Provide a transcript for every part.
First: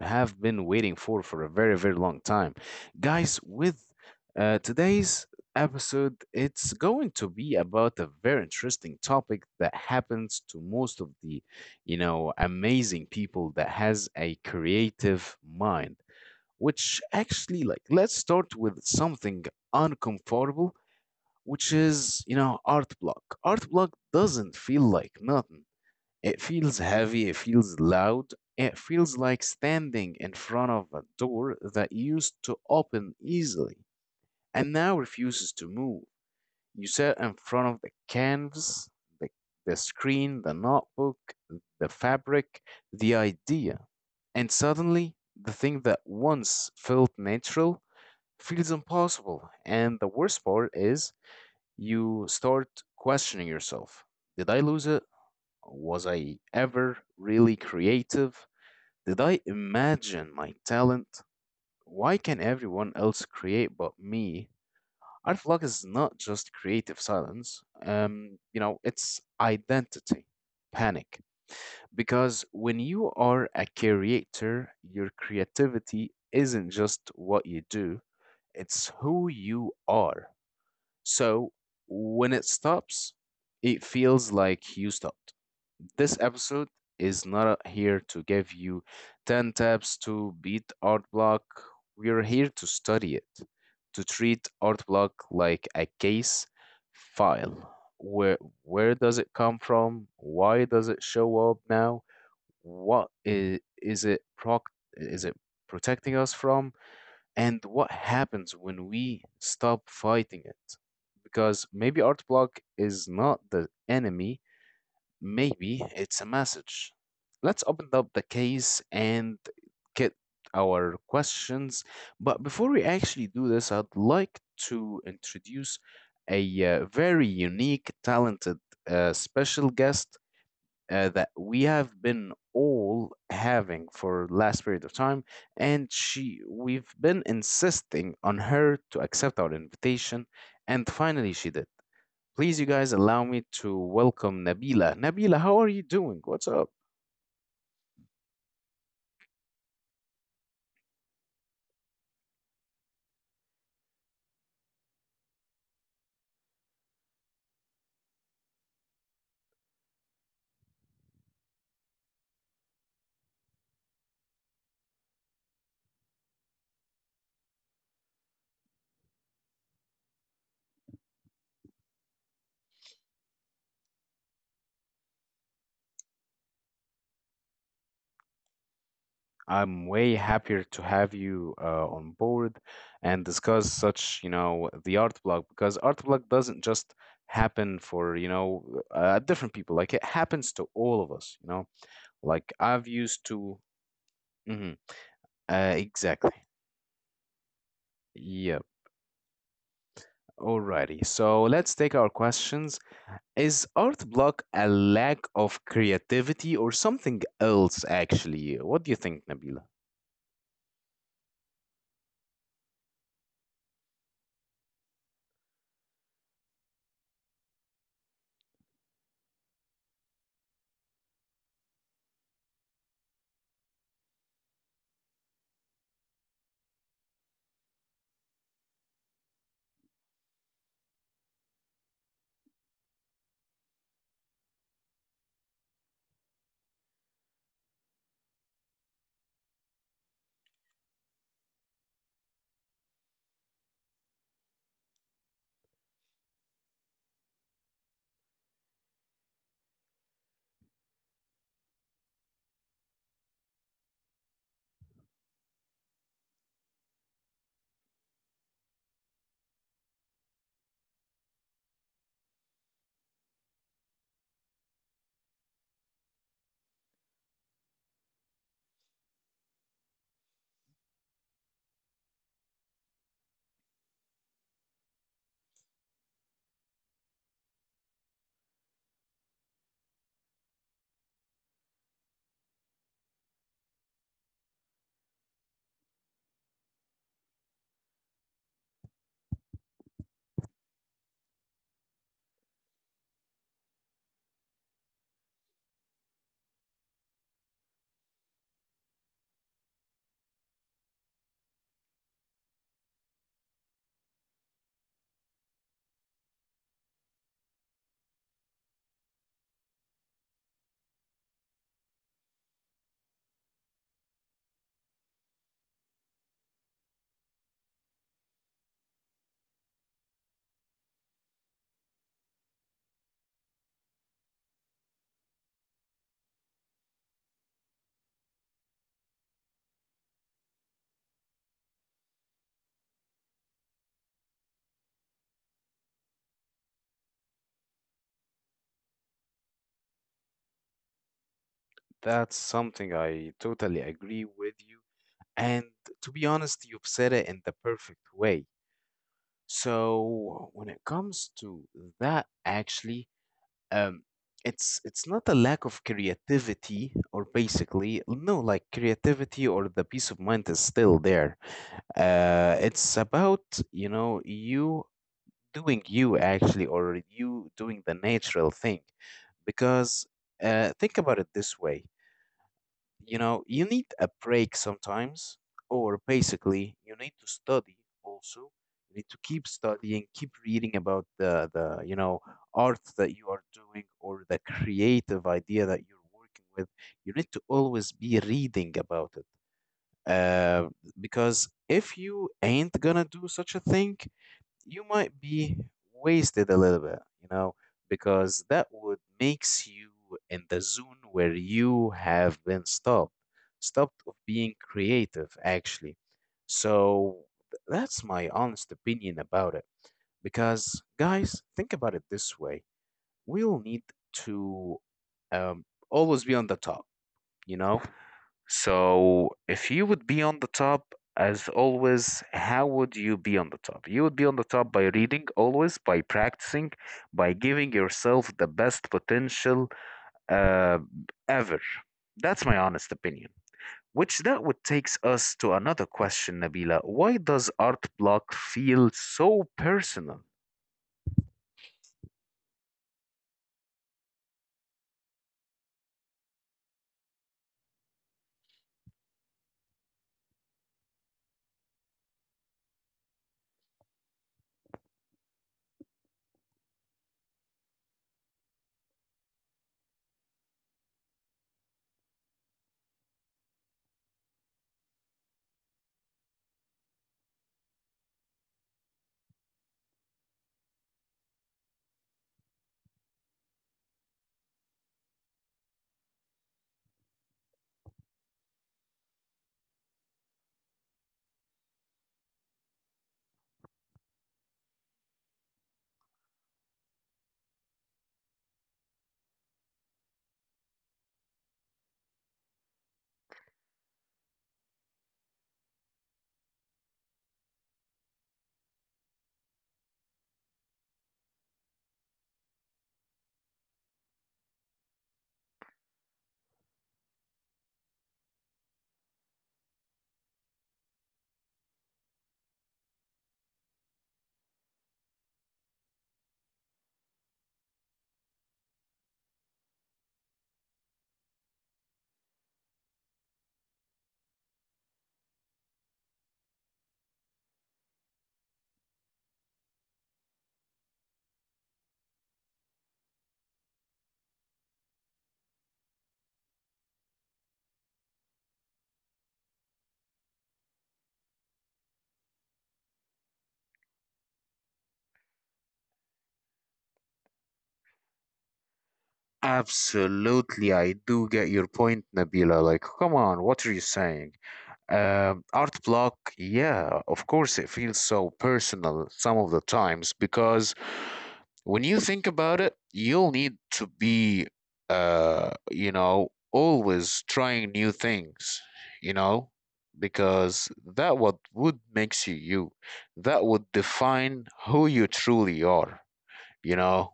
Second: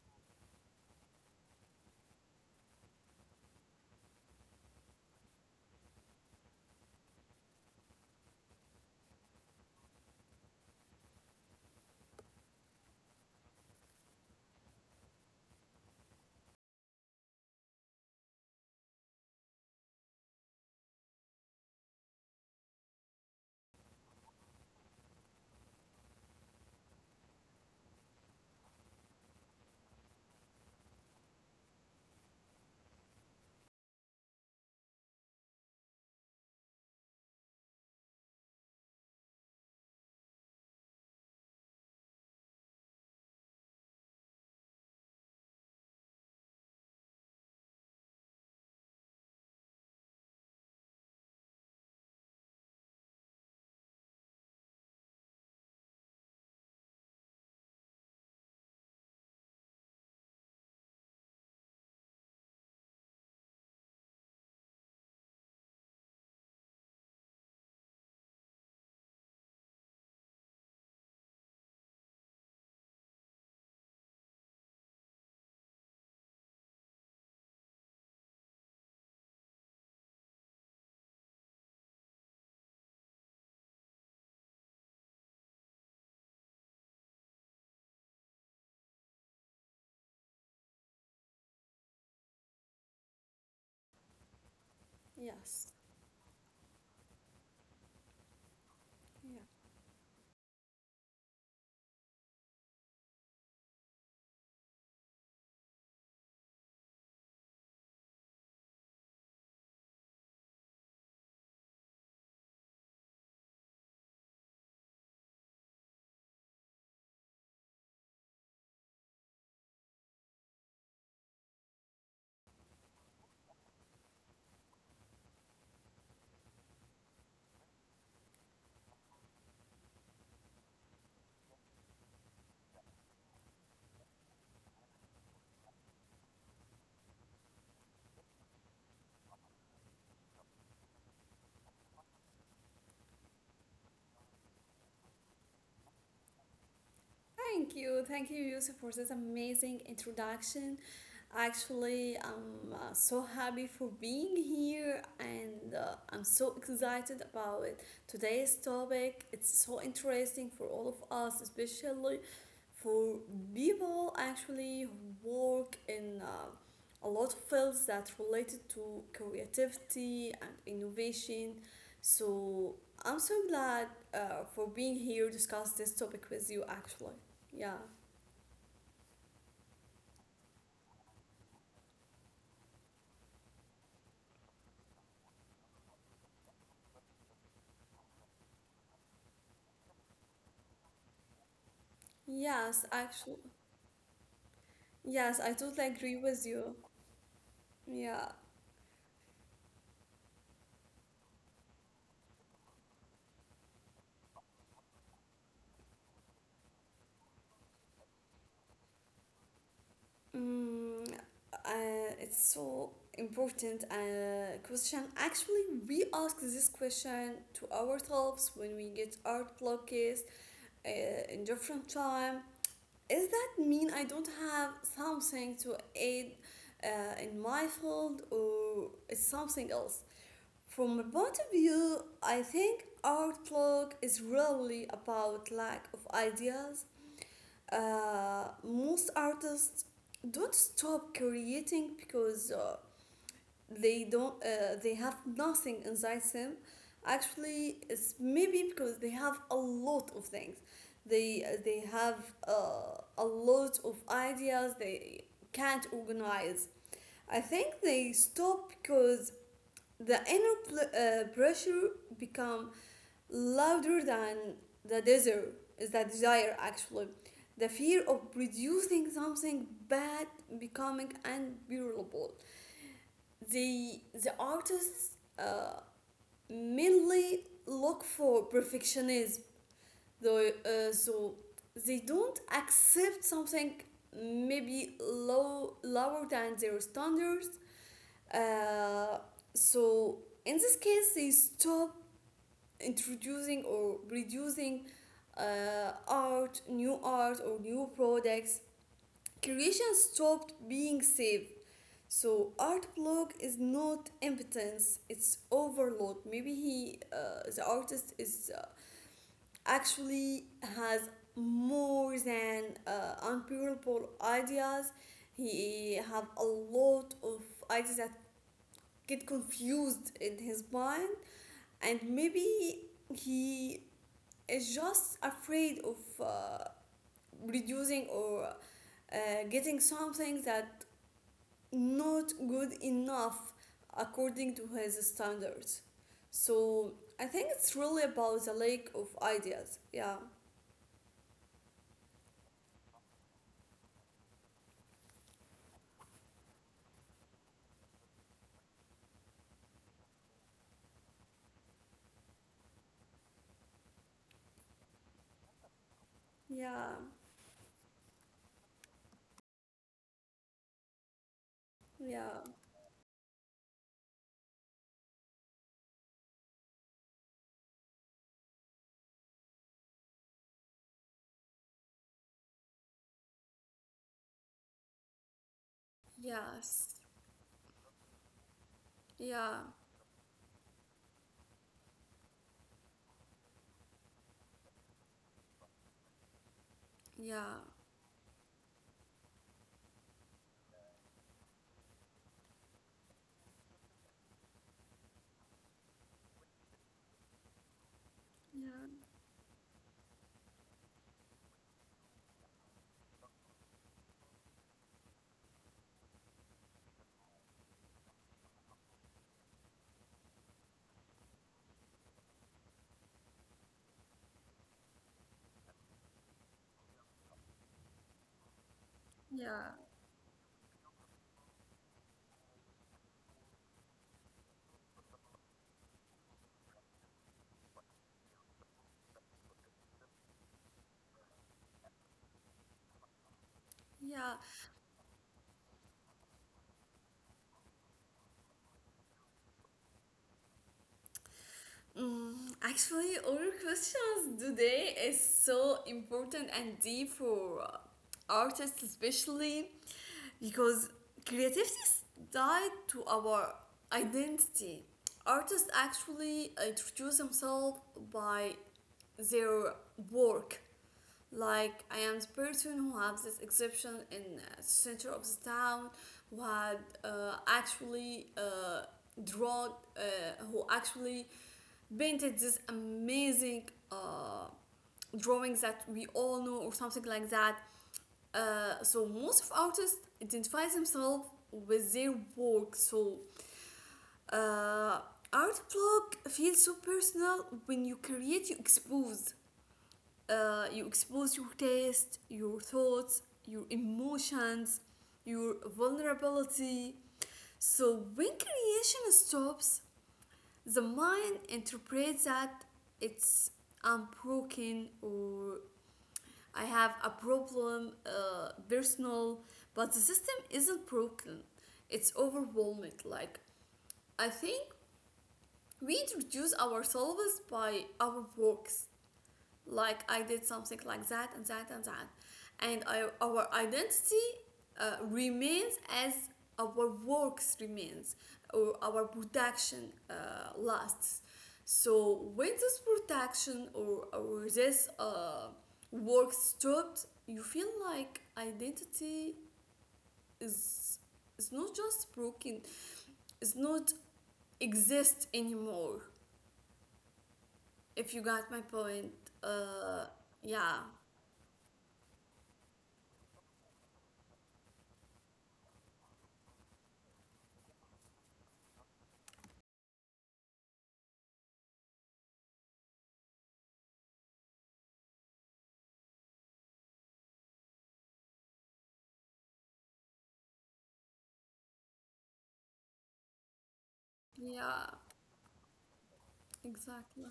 have been waiting for a very, very long time. Guys, with today's episode, it's going to be about a very interesting topic that happens to most of the, amazing people that has a creative mind, which actually, let's start with something uncomfortable which is art block art Block doesn't feel like nothing. It feels heavy, it feels loud, it feels like standing in front of a door that used to open easily and now refuses to move. You sit in front of the canvas, the, the screen, the notebook, the fabric, the idea, and suddenly the thing that once felt natural feels impossible. And the worst part is you start questioning yourself. Did I lose it? Was I ever really creative? Did I imagine my talent? Why can everyone else create but me? Art vlog is not just creative silence. It's identity panic. Because when you are a creator, your creativity isn't just what you do, it's who you are. So when it stops, it feels like you stopped. This episode is not here to give you 10 tips to beat art block. We are here to study it, to treat art block Yes. like a case file. Where, where Yeah. does it come from? Why does it show up now? What is it protecting us from? And what happens when we stop fighting it? Because maybe art block is not the enemy. Maybe it's a message. Let's open up the case and get our questions. But before we actually do this, I'd like to introduce a very unique, talented, special guest that we have been all having for last period of time, and she we've been insisting on her to accept our invitation, and finally she did. Please, you guys, allow me to welcome Nabila. Nabila, how are you doing? What's up? Thank you, Yusuf, for this amazing introduction. Actually, I'm so happy for being here and I'm so excited about it. Today's topic. It's so interesting for all of us, especially for people actually who work in a lot of fields that related to creativity and innovation. So I'm so glad for being here to discuss this topic with you actually. Yeah. I'm way happier to have you on board and discuss such, you know, the art blog, because art blog doesn't just happen for, you know, different people. Like, it happens to all of us, you know. Like Yes, I've used actually. to. Mhm. Yes, I totally agree with Exactly. you. Yeah. Yep. Alrighty. So let's take our questions. Is art block a lack of creativity or something else, actually? What do you think, Nabila? Mm, it's so important question. Actually, we ask this question to ourselves when we get art blocks in different time. Is that mean I don't have something to aid in my field or it's something else? From my point of view, I think art block is really about lack of ideas. Most artists don't stop creating because they have nothing inside them. Actually, it's maybe because they have a lot of things. They have a lot of ideas. They can't organize. I think they stop because the inner pressure become louder than the desire. Is that desire actually? The fear of producing something bad becoming unbearable. The artists uh, mainly look for perfectionism. Though, so they don't accept something maybe lower than their standards. Uh, so in this case, they stop introducing or reducing art, new art or new products, creation stopped being saved. So art block is not impotence; it's overload. Maybe the artist, is actually has more than unbearable ideas. He have a lot of ideas that get confused in his mind, and maybe he is just afraid of uh, reducing or uh, getting something that not good enough according to his standards. So I think it's really about the lack of ideas. Yeah, That's something I totally agree with you. And to be honest, you've said it in the perfect way. So when it comes to that, actually, um, it's not a lack of yeah, creativity, or basically no, like, creativity or the peace of mind is still there. yeah, It's about, you know, you doing you actually, or you doing the natural thing. Because think about it this way, you know, you need a break sometimes, or basically yes, you need to study. Also, you need to keep yeah, studying, keep reading about the art that you are doing, or the creative idea that you're working with. You need to yeah, always be reading about it. uh, because if you ain't gonna do such a thing, you might be wasted a little bit, you know, because that would yeah, makes you in the zone where you have been stopped, stopped of being creative actually. So that's my honest opinion about it. Because guys, think about it this way: we'll need to, um, always be on the top, you know. So, yeah, if you would be on the top, as always, how would you be on the top? You would be on the top by reading always, by practicing, by giving yourself the best potential uh, ever. That's my honest opinion. Which yeah. that would takes us to another question, Nabila. Why does art block feel so personal? Mm, actually, our questions today is so important and deep for artists, especially because creativity is tied to our identity. Artists actually introduce themselves by their work. Like I am the person who has this exception in center of the town who had actually drawn, who actually painted this amazing uh, drawings that we all know or something like that. So most of artists identify themselves with their work. So uh, art blog feels so personal when you create, you expose your taste, your thoughts, your emotions, your vulnerability. So when creation stops, the mind interprets that it's unbroken or I have a problem, personal, but the system isn't broken. It's overwhelming. Like, I think we introduce ourselves by our works like I did something like that and that and that. And I, our identity remains as our works remains or our production lasts. So when this production or this work stopped, you feel like identity is is not just broken, it's not exist anymore. If you got my point, uh, yeah. Absolutely, I do get your point, Nabila. Like, come on, what are you saying? Art block, yeah, of course, it feels so personal some of the times, because when you think about it, you'll need to be, you know, always trying new things, you know, because that what would makes you you, that would define Yeah, who you truly are, you exactly. know.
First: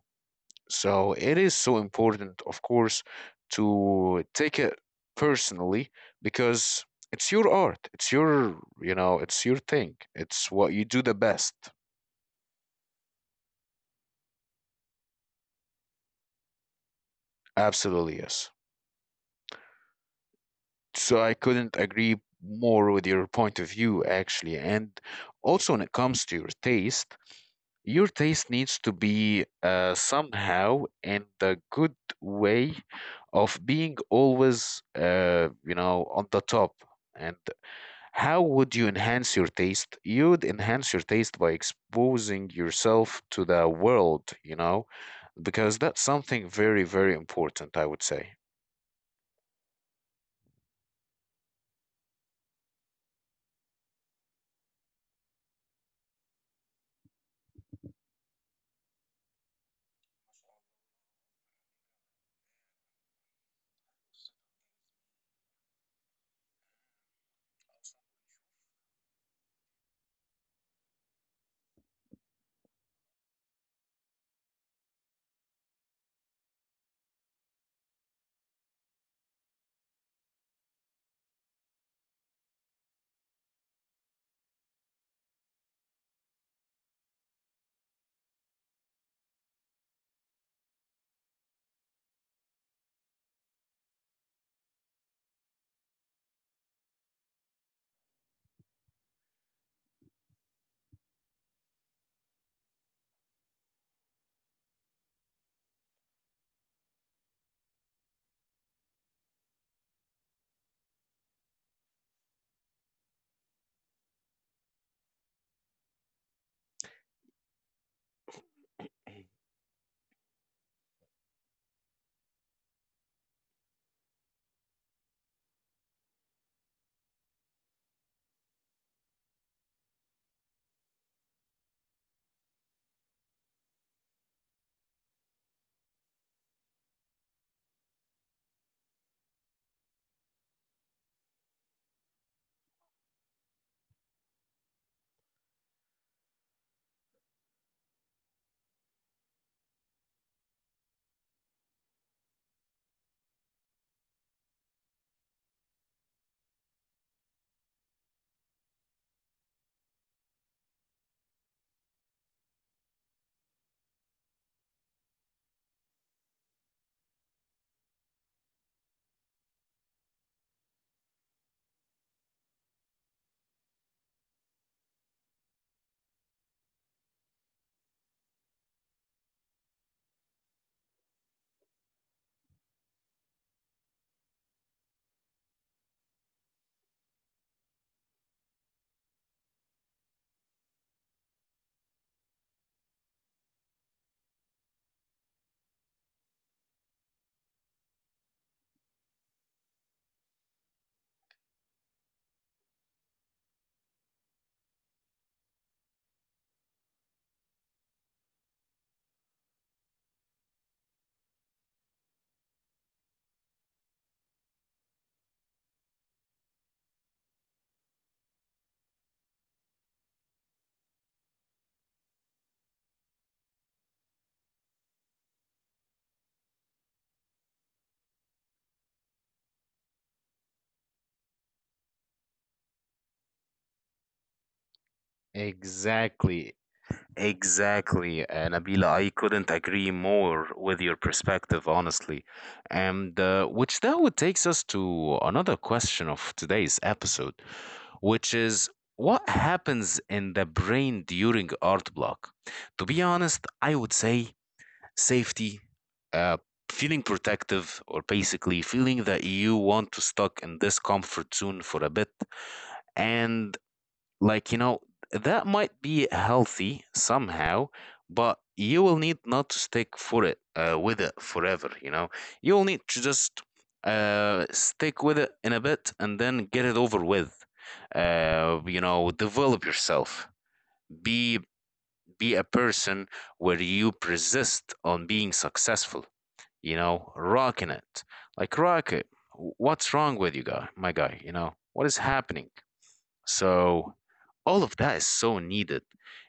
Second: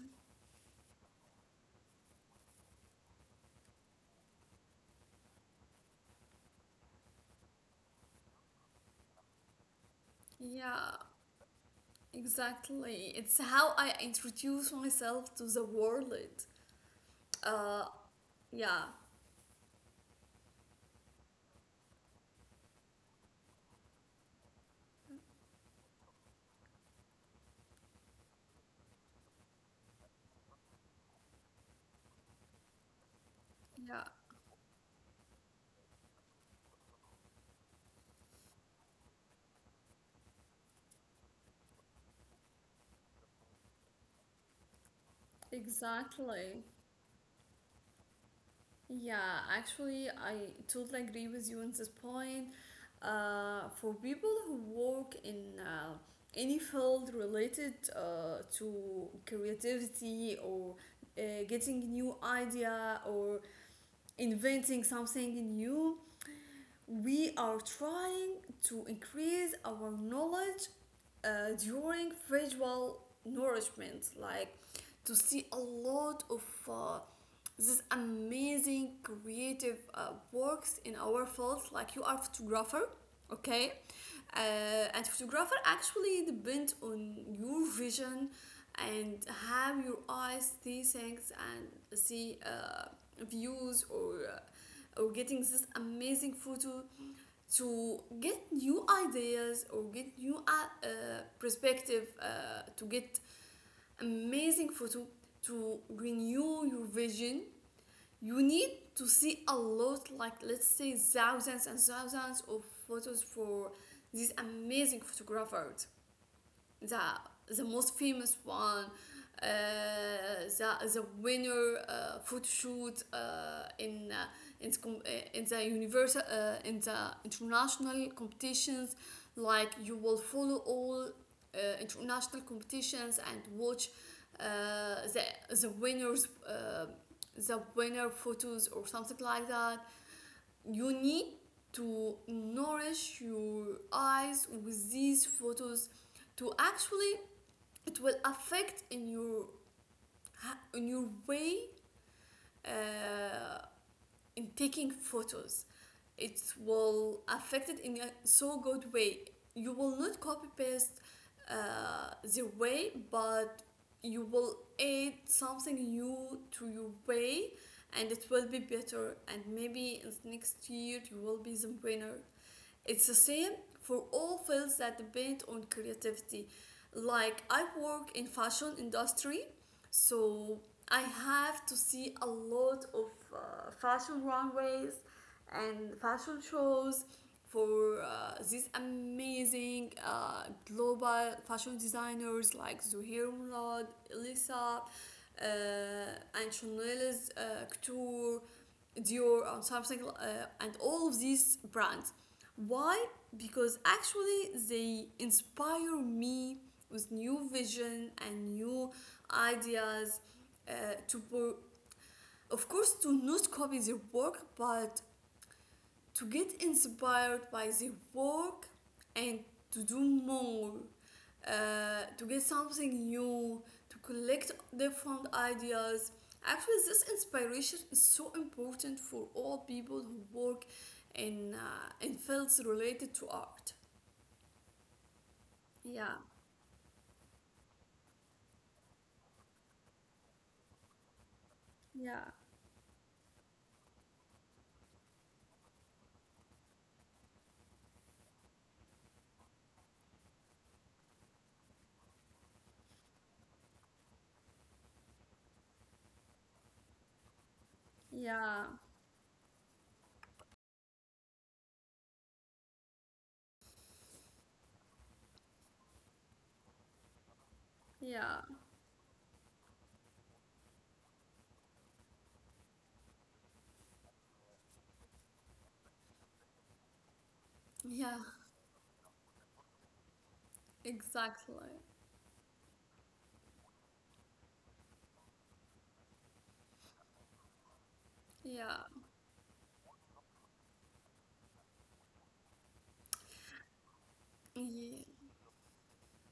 So it is so important, of course, to take it personally, because it's your art. It's your, you know, it's your thing. It's what you Yeah, do the best. exactly. It's how I introduce myself to the world. Uh, Absolutely, yes. yeah, So I couldn't agree more with your point of view, actually. And also, when it comes to your taste needs to be somehow in the good way of being yeah, always, you know, on the top. And how would you enhance your taste? You'd enhance your taste by exposing yourself to the world, you know, because that's something exactly. very, very important, I would say. Yeah, actually, I totally agree with you on this point. For people who work in any field related to creativity or uh, getting new idea or inventing something new, we are trying to increase our knowledge during visual nourishment, like to see a lot of uh, this amazing creative works in our fields. Like you are a photographer, okay, and photographer actually depend on your vision and how your eyes see things and see views or getting this amazing photo to get new ideas or get new uh, perspective to get amazing photo to renew your vision, you need to see a lot, like let's say thousands and thousands of photos for these amazing photographers, the most famous one, uh, the winner photo shoot in, com- uh, in the universal in the international competitions. Like you will follow all international competitions and watch uh, the winners the winner photos or something like that. You need to nourish your eyes with these photos to actually it will affect in your way uh, in taking photos. It will affect it in a so good way. You will not copy paste the way, but you will add something new to your way, and it will be better, and maybe in the next year you will be the winner. It's the same for all fields that depend on creativity. Like I work in fashion industry, so I have to see a lot of fashion runways and fashion shows for these amazing global fashion designers like Zuhair Murad, Elisa, uh, and Chanel's Couture, Dior, and something, and all of these brands. Why? Because actually they inspire me with new vision and new ideas uh, to work, of course to not copy their work but to get inspired by their work and to do more to get something new, to collect different ideas. Actually this inspiration is so important for all people who work in fields related to art. Yeah, Exactly, exactly, Nabila. I couldn't agree more with your perspective, honestly. yeah, And which now would takes us to another question of today's episode, which is what happens in the brain during art block. To be honest, I would say safety, uh, feeling protective, or basically yeah, feeling that you want to stuck in this comfort zone for a bit, and, like, you know, that might be healthy somehow, but yeah, you will need not to stick for it with it forever, you know. You will need to just stick with it in a bit and then get it over with. yeah, You know, develop yourself, be exactly. be a person where you persist on being successful, you know, rocking it, like, Yeah, rock it. What's wrong with you guy, my guy, you know, what is happening? So all of that yeah, is so needed.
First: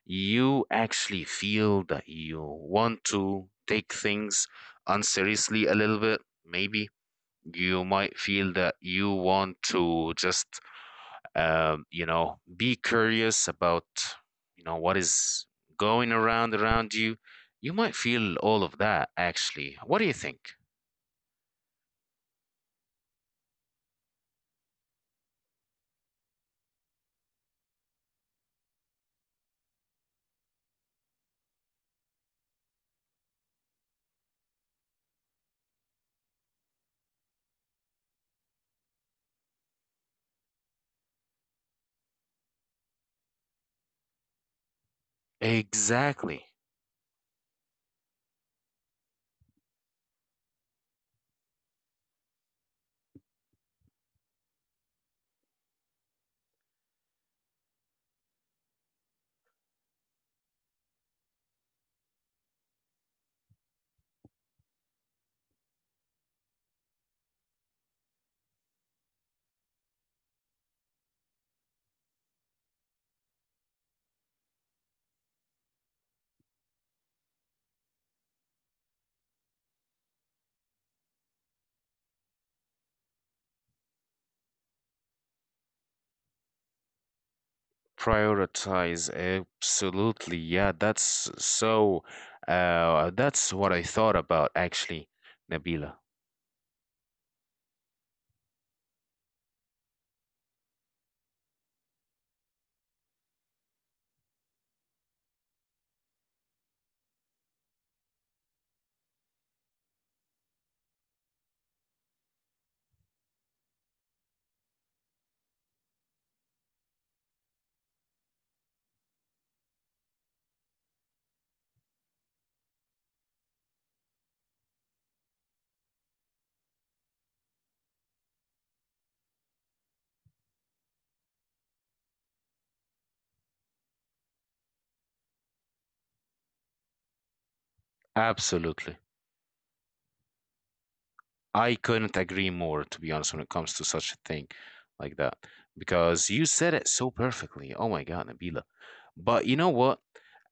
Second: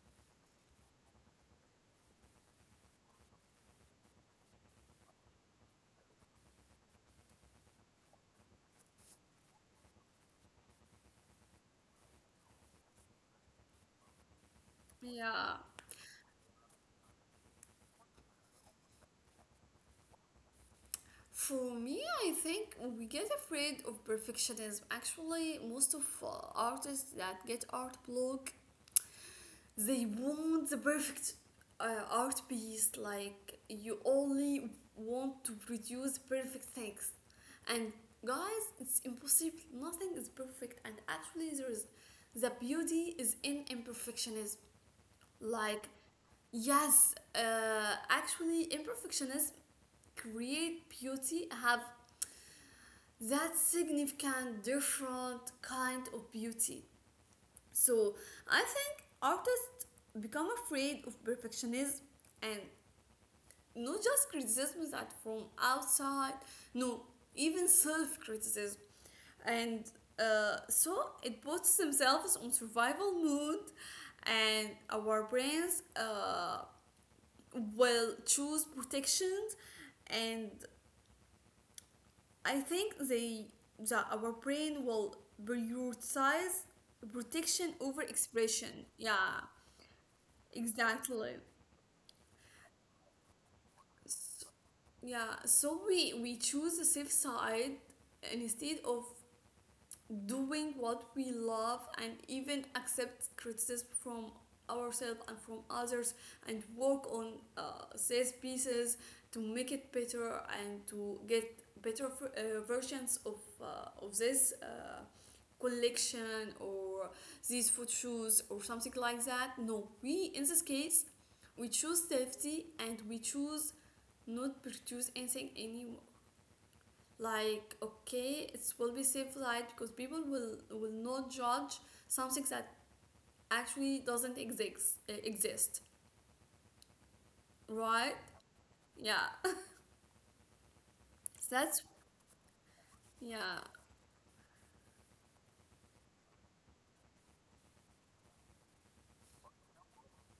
You actually feel that you want to take things unseriously a little bit. Maybe you might feel that you want to just, you know, be curious about, you know, what is yeah. going around you. You might feel all of that actually. What do you think? For me, I think we get afraid of perfectionism. Actually, most of artists that get art block, they want the perfect art piece. Like you only want to produce perfect things, and guys, it's impossible. Nothing is perfect, and actually, there is the beauty is in imperfectionism. Like, Exactly. yes, actually, imperfectionists create beauty, have that significant, different kind of beauty. So, I think artists become afraid of perfectionism and not just criticism that from outside, no, even self criticism. And so it puts themselves on survival mode, and our brains will choose protections, and I think they that our brain will prioritize protection over expression, Prioritize, yeah, absolutely. Yeah, that's exactly. so, that's what I thought S about actually, yeah, so Nabila. we choose the safe side instead of doing what we love and even accept criticism from ourselves and from others, and work on sales pieces to make it better and to get better versions of this collection or these food shoes or something like that. No, we in this case we choose safety and we choose not produce anything any, like okay it will be safe light because people will not judge something that actually doesn't exist, right. Absolutely. Yeah so I that's couldn't agree more, to be honest, when it yeah, comes to such a thing like that, because you said it so perfectly. Oh my God, Nabila. But you know what?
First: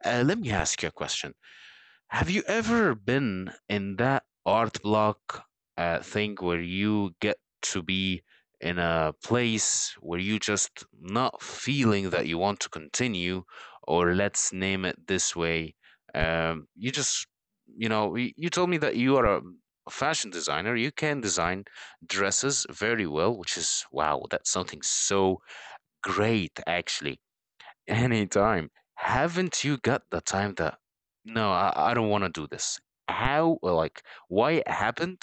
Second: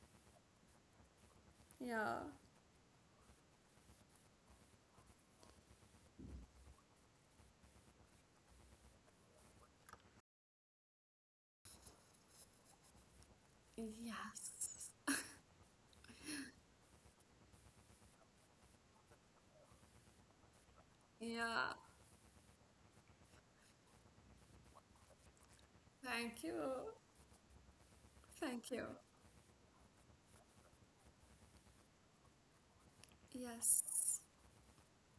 Let me ask you a question. yeah, Have you ever been in that art block thing where you get to be in a place where you just not feeling that you want to continue, or let's name it yes, this way, you just, you know, you told me that you are a fashion designer. You can design yeah, dresses very well, which is wow, that's something so thank you, great actually. Anytime. thank you, Haven't you got the time that no, I don't want to do this? How, or, yes. like, why it happened,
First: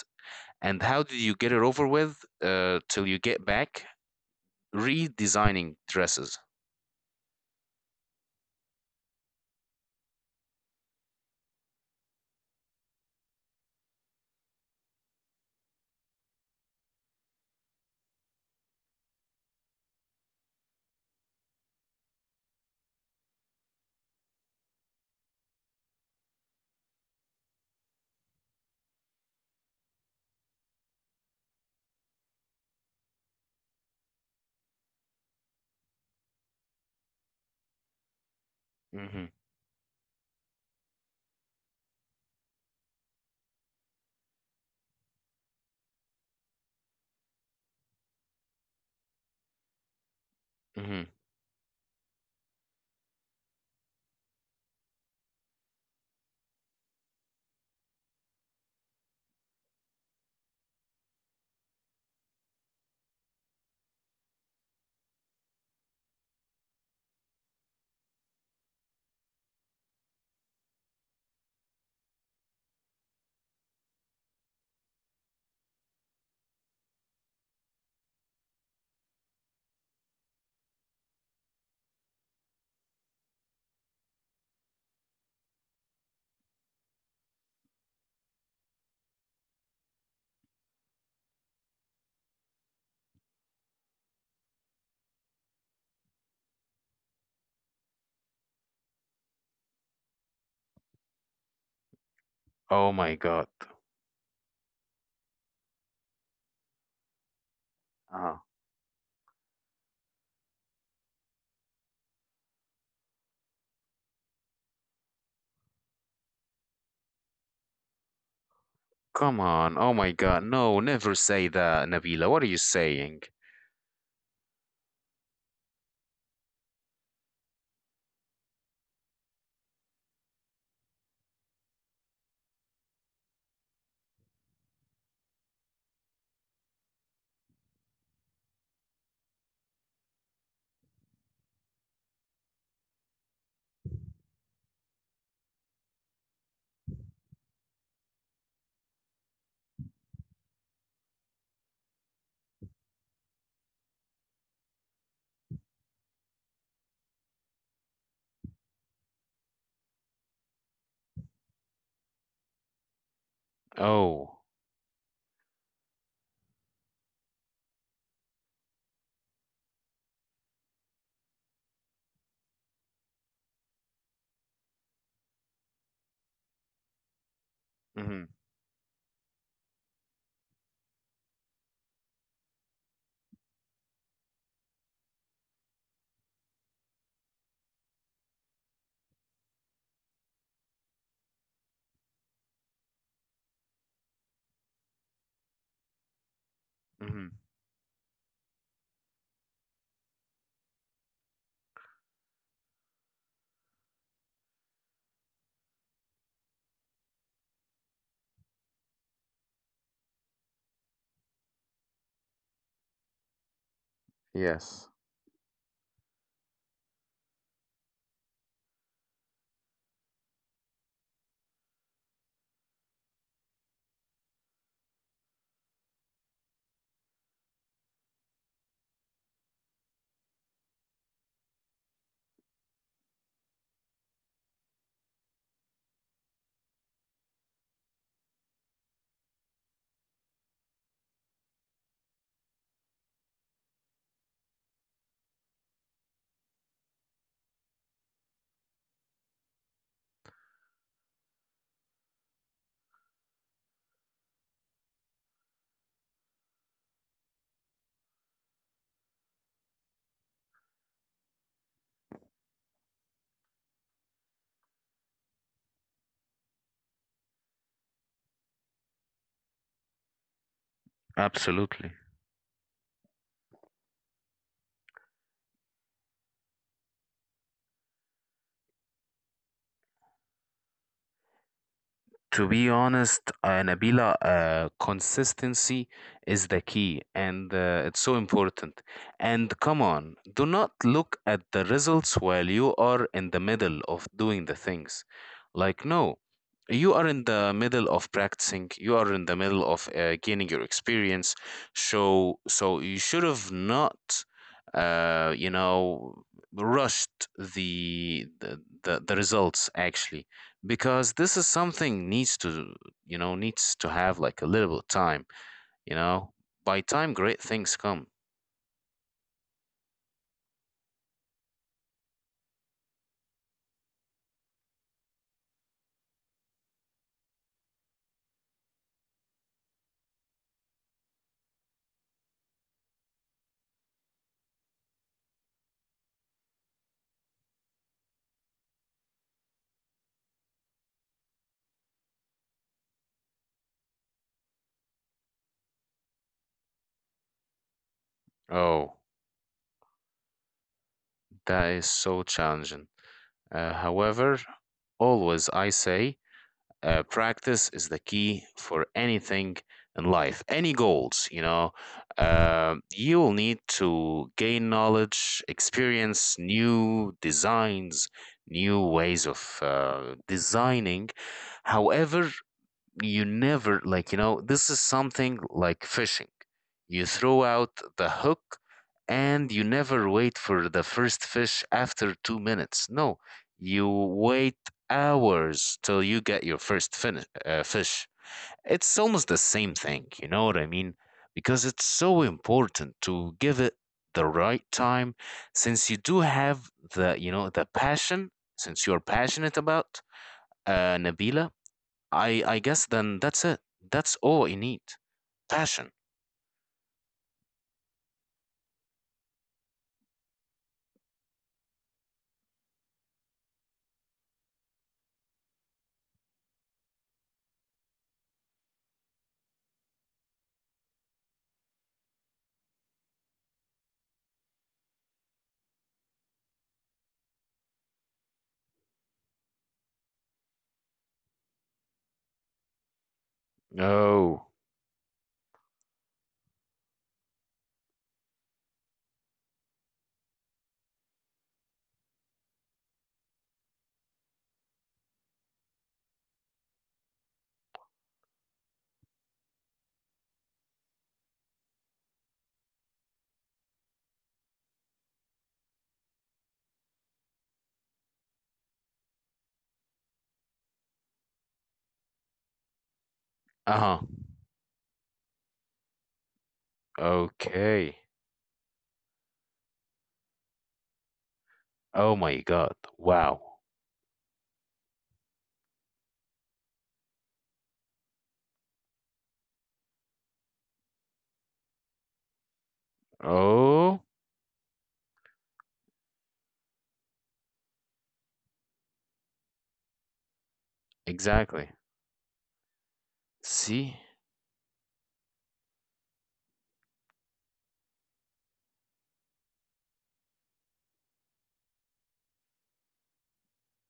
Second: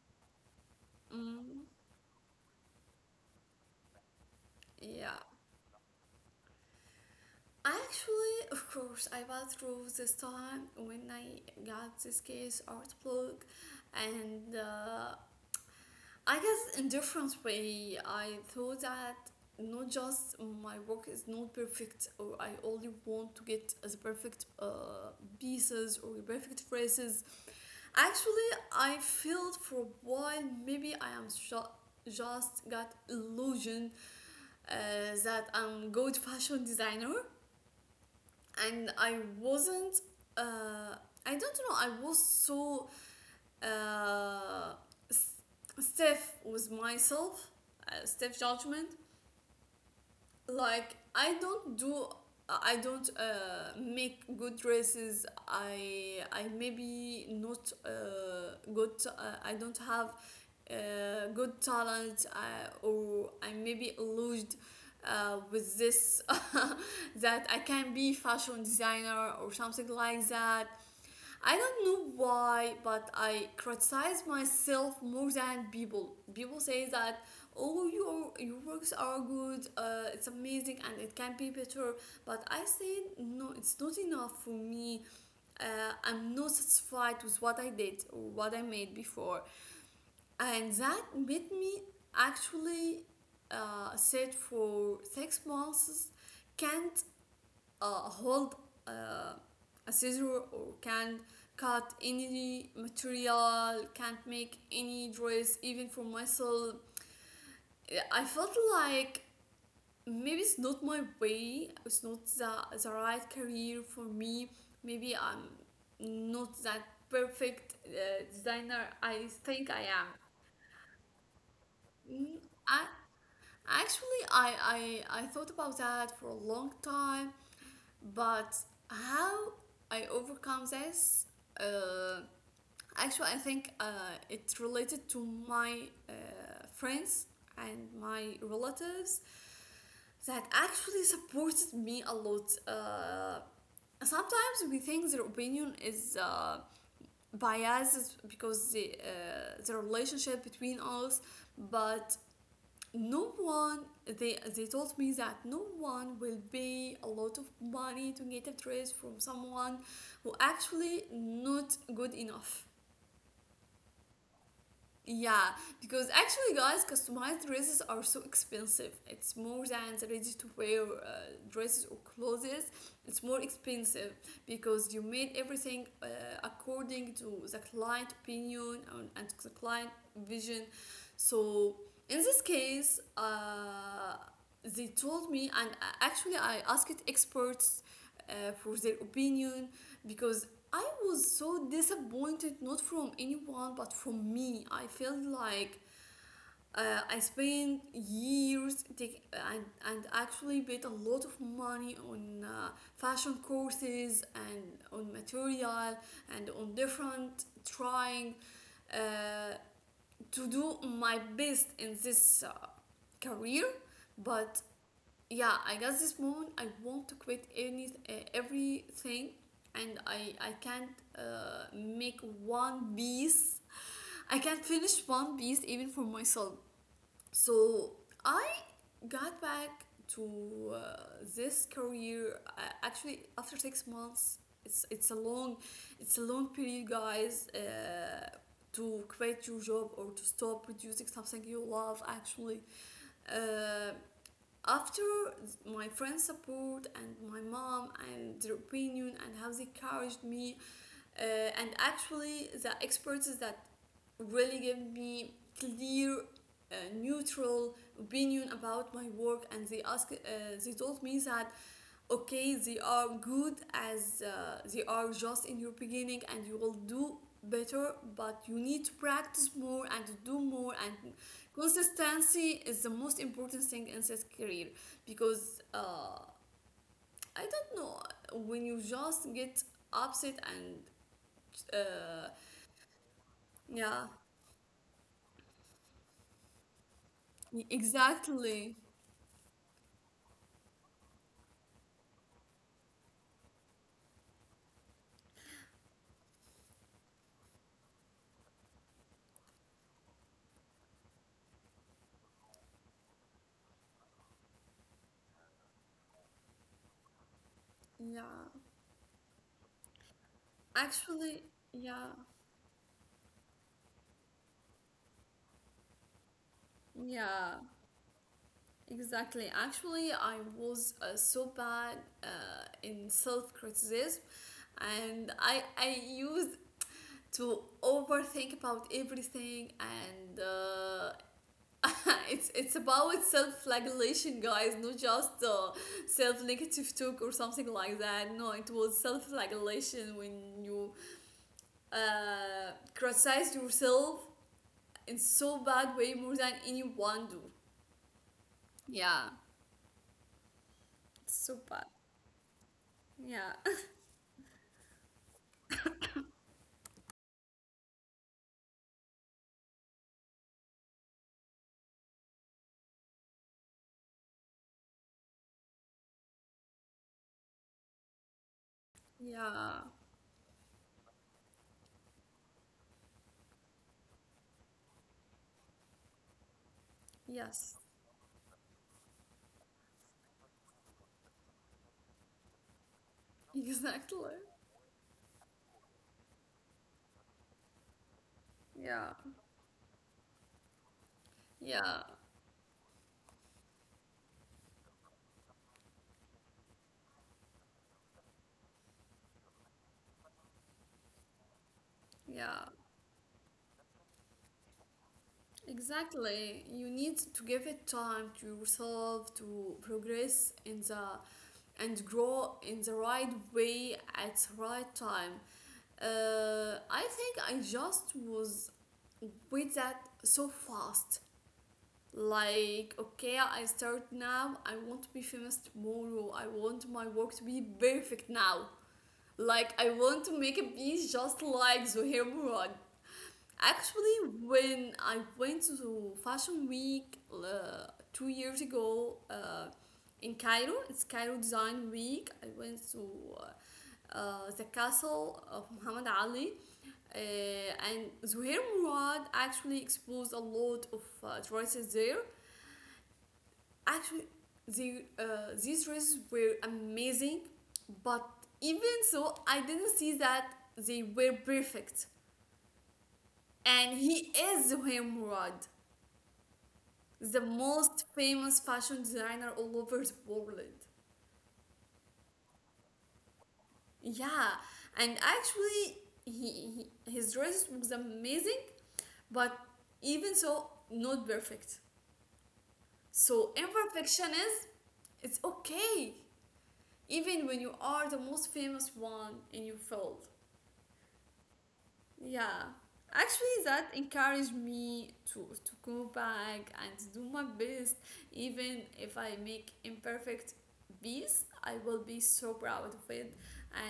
and how did you get it mm, over with till you get back? yeah, Redesigning dresses. actually of course I went through this time when I got this case art blog, and I guess in different way, I thought that not just my work is not perfect, or I only want to get as perfect pieces or perfect phrases. Actually, I felt for a while maybe I am just got illusion uh, that I'm good fashion designer, and I Mm-hmm. wasn't. Uh, I don't know. I was so uh, stiff with myself, stiff judgment. Like Mm-hmm. I don't do, I don't make good dresses. I maybe not good. I don't have good talent, or I maybe illusioned. With this that I can be fashion designer or something like that. I don't know why, but I criticize myself more than people. People say that, oh, your works are good, it's amazing, and it can be better. But I say no, it's not enough for me. I'm not satisfied with what I did or what I made before, and that made me actually sit for 6 months. Can't hold uh, a scissor or can't cut any Oh my God. material, can't make any dress, even for myself. I Uh, felt like maybe it's not my way, it's not the right career for me. Maybe I'm not that perfect designer I come think on. I Oh am. my God. No, never say that, Nabila. Mm, What are you I saying? actually I thought about that for a long time. But how I overcome this, uh, actually, I think it related to my uh, friends and my relatives that actually supported me a lot. Sometimes we think their opinion is biased because the relationship between us, but no one, they told me that no one will pay a lot of money to get a dress from someone who actually not good enough. Oh. Yeah, because actually, guys, customized dresses are so expensive. It's more than the ready to wear dresses or clothes. It's more expensive because you made everything according to the client Mm-hmm. opinion and the client vision. So, in this case, they told me, and actually, I asked experts for their opinion because I was so disappointed, not from anyone, but from me. I felt like I Mm-hmm. spent years take, and actually paid a lot of money on fashion courses and on material and on different trying uh, to do my best in this career. But Yes. yeah, I got this moment I want to quit any everything and I can't make one piece. I can't finish one piece even for myself. So I got back to this career, actually after 6 months. It's a long, it's a long period, guys, to quit your job or to stop producing something you love actually. uh, After my friends' support and my mom and their opinion and how they encouraged me, uh, and actually the experts that really gave me clear, neutral opinion about my work, and they told me that okay, they are good as they are just in your beginning and you will do better, but you need to practice more and do more, and Absolutely. consistency is the most important thing in this career. Because I don't know, when you just get upset and uh, To be honest, yeah, Nabila, consistency is the key and it's so exactly, important. And come on, do not look at the results while you are in the middle of doing the things. Like, no, you are in the middle of practicing, you are in the middle of gaining your experience. So, you should have not, you know, rushed yeah, the results actually, because this actually, is yeah, something needs to, you know, needs to have like a little time, you know, by time great yeah. things come. Exactly. Actually, I was so bad uh, in self criticism, and I used to overthink about everything, and it's about self flagellation, guys. Not just self negative talk or something like that. No, it was self flagellation when you criticize yourself in so bad way more than anyone do. Oh, Yeah, it's so that bad. is so challenging. Yeah. However, always I say practice is the key for anything in life, any goals, you know. You will need to gain knowledge, experience, new designs, new ways of Yeah, designing. However, you never, like, you know, this is something like fishing. You throw out yes, the hook and you never wait for the first fish after 2 minutes, no. You exactly. wait hours till you get your first fish. It's Yeah, almost the same thing, you know what I mean, because it's yeah, so important to give it the right time, since you do have the, you know, the passion, since you're passionate about Nabila, I yeah, guess then that's it. That's all you need. Passion. exactly. You need to give it time to yourself to progress in the and grow in the right way at the right time. I think I just was with that so fast. Like, okay, I start now. I want to be famous tomorrow. I want my work to be perfect now. Like, I want to make a piece just like Zohair Murad. Actually, Oh, when I went to Fashion Week 2 years ago, in Cairo, it's Cairo Design Week. I went to the castle of Muhammad Ali, and Zuhair Murad actually exposed a lot of dresses there. Actually, the, uh, these races were amazing, but even so, I didn't see that they were perfect. uh-huh. And he is Zohaim Murad, the Okay. most famous fashion designer all over the world. Oh my God. Wow. Yeah, and actually, he his dress was amazing, but even so, not perfect. So Oh, imperfection is, it's okay, even when you are the most famous one in your field. exactly. Yeah. Actually, that See? encouraged me to go back and do my best. Even if I make imperfect beats, I will be so proud of it.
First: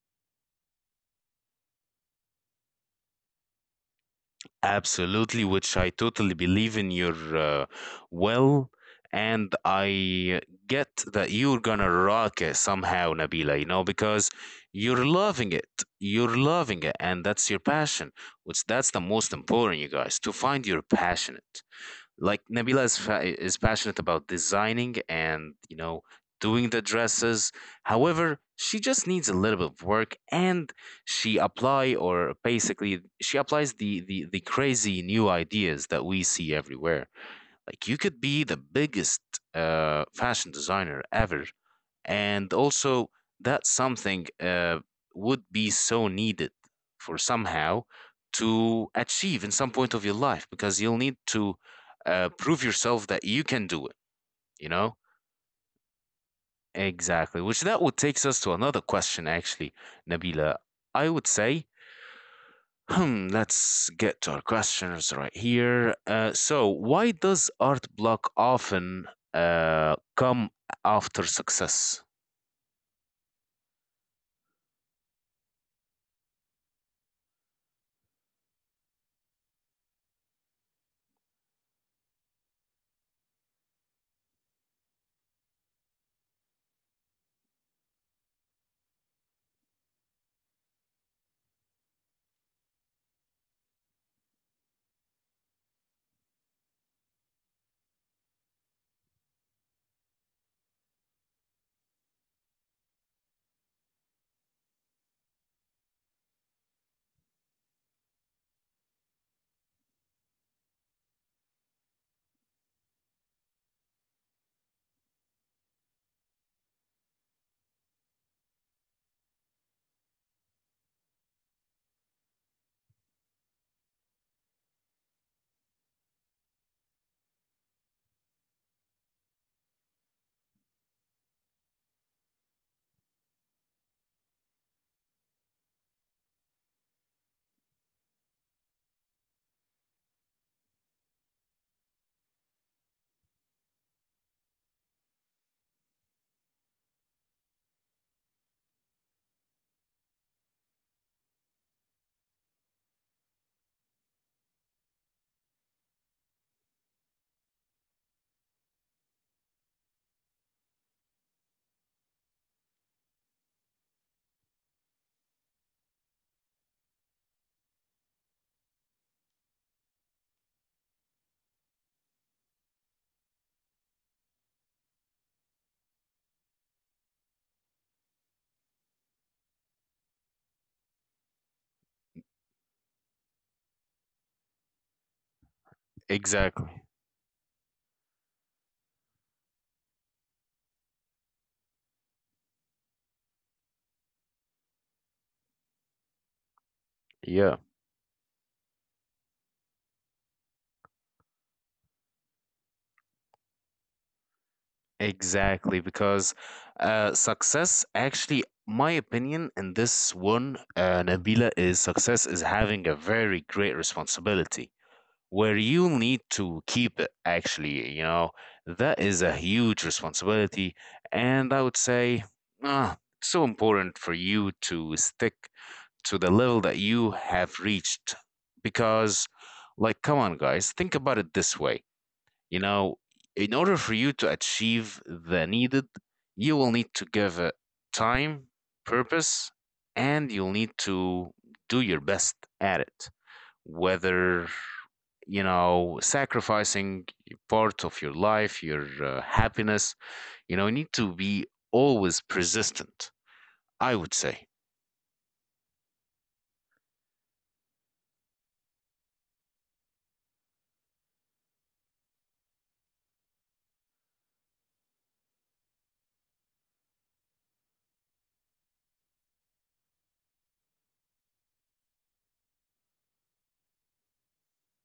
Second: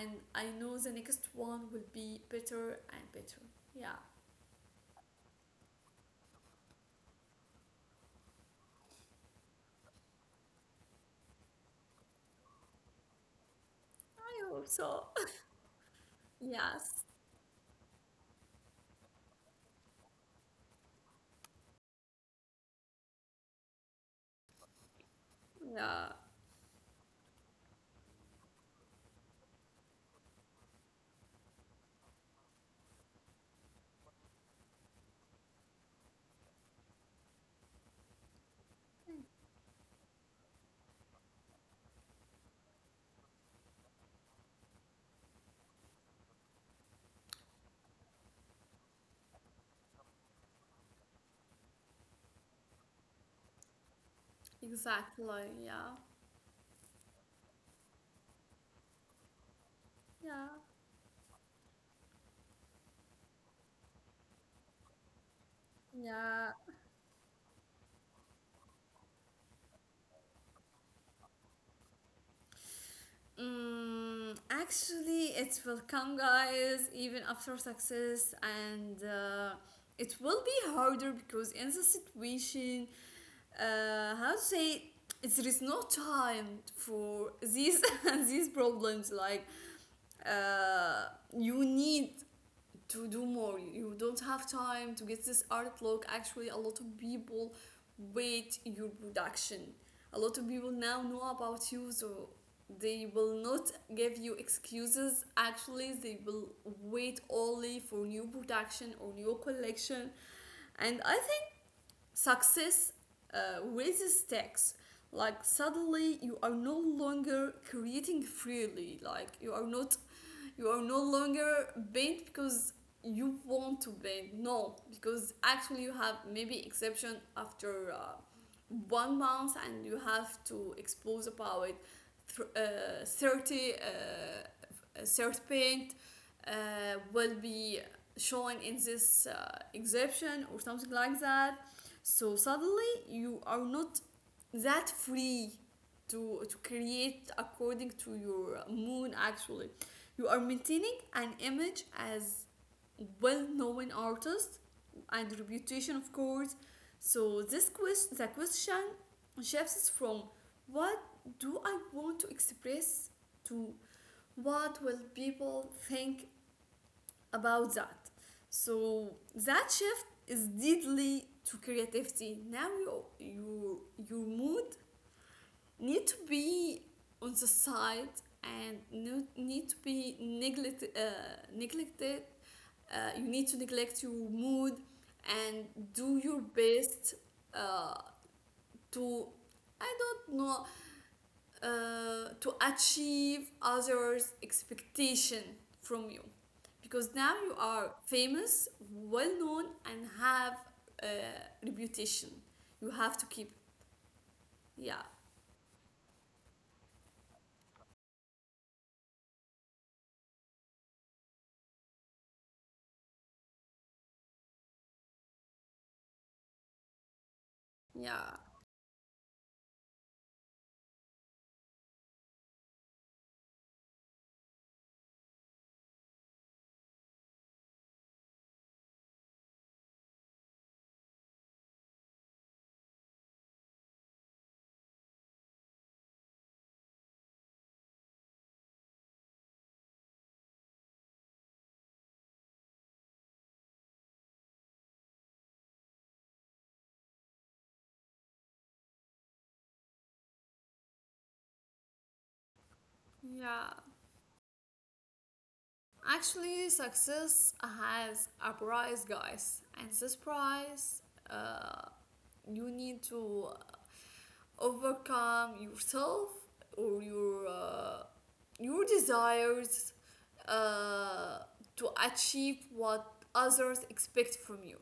And I know the next one will be better and better. Yeah. Absolutely, which I totally believe in your well, and I get that you're gonna rock it somehow, Nabila, you know, because I hope so. you're loving it. You're loving it, Yes. and that's your passion, which that's the most important, you guys, to find your passion. Like Nabila is, is passionate about designing and, you know, Yeah. doing the dresses. However, she just needs a little bit of work, and she apply or basically she applies the crazy new ideas that we see everywhere. Like, you could be the biggest fashion designer ever, and also that something would be so needed for somehow to achieve in some point of your life, because you'll need to prove yourself that you can do it, you know. Exactly. Yeah. Exactly, which that would takes us to another question. Actually, Yeah. Nabila, I would say, let's get to our questions right here. Yeah. So why does art block often come after success? Mm, actually, it will come, guys, even after success, and it will be harder because in the situation, how to say, there is no time for these and these problems. Like, uh, you need to do more. You don't have time to get this art look. Actually, a lot of people wait your production. A lot of people now know about you, so they will not give you excuses. Actually, they will wait only for new production or new collection. And I think success raises stakes. Like suddenly, you are no longer creating freely. Like you are not, you are no longer bent because you want to bend no, because actually you have maybe exception after 1 month and you have to expose about 30 third paint uh, will be shown in this exception or something like that. So suddenly you are not that free to create according to your moon actually. You are maintaining an image as well-known artist and reputation, of course. So this question, the question shifts from what do I want to express to what will people think about that. So that shift is deadly to creativity. Now your your mood need to be on the side and need to be neglected. You need to neglect your mood and do your Exactly. best, uh, to, I don't know, to achieve others' expectation from you. Because now you are famous, well known, and have a reputation. You have to keep, yeah, Exactly, because success, actually, my opinion in this one, Nabila, is success is having a very great responsibility where you need to keep it, actually. You know, yeah, that is a huge responsibility. And I would say, ah, so important for you to stick to the level that you have reached, because, like, come on, guys, think about it this way. You know, in order for you to achieve the needed, you will need to give it time, purpose, and you'll need to do your best at it. Whether, you know, sacrificing part of your life, your happiness, you know, you need to be always persistent, yeah. I would say. Actually, success has a price, guys, and this price, uh, you need to overcome yourself or your desires uh, to achieve what others expect from you.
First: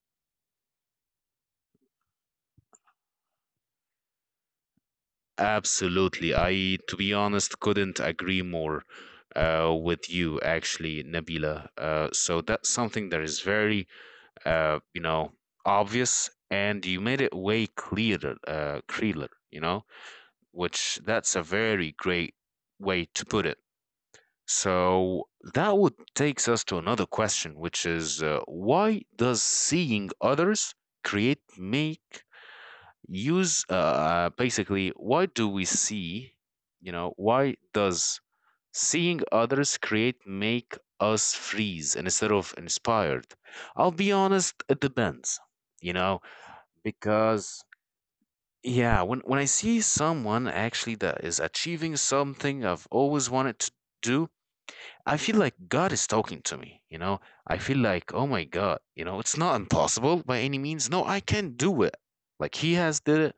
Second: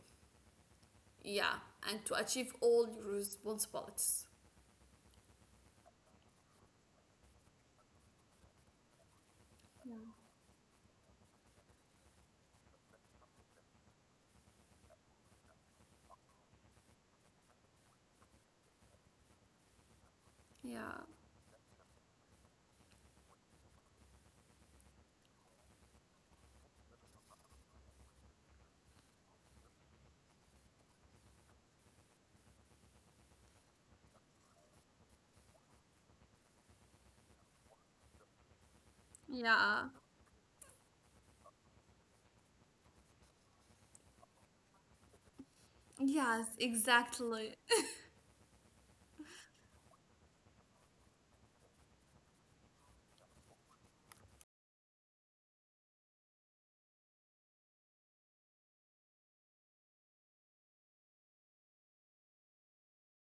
Yeah, and to achieve all your responsibilities. Absolutely. I, to be honest, couldn't agree more with you, actually, Nabila. So that's something that is very you know, obvious, and you made it way clearer, you know, which Yeah, that's a very great way to put it. So that would takes us to another question, which is, why does seeing others create make use basically why do we see you know why does seeing others yeah, create make us freeze instead of inspired? I'll be honest, it depends, you know. yes, exactly. Because, when I see someone actually that is achieving something I've always wanted to do, I feel like God is talking to me, you know. I feel like, oh my God, you know, it's not impossible by any means. No, I can do it. Like, he has did it.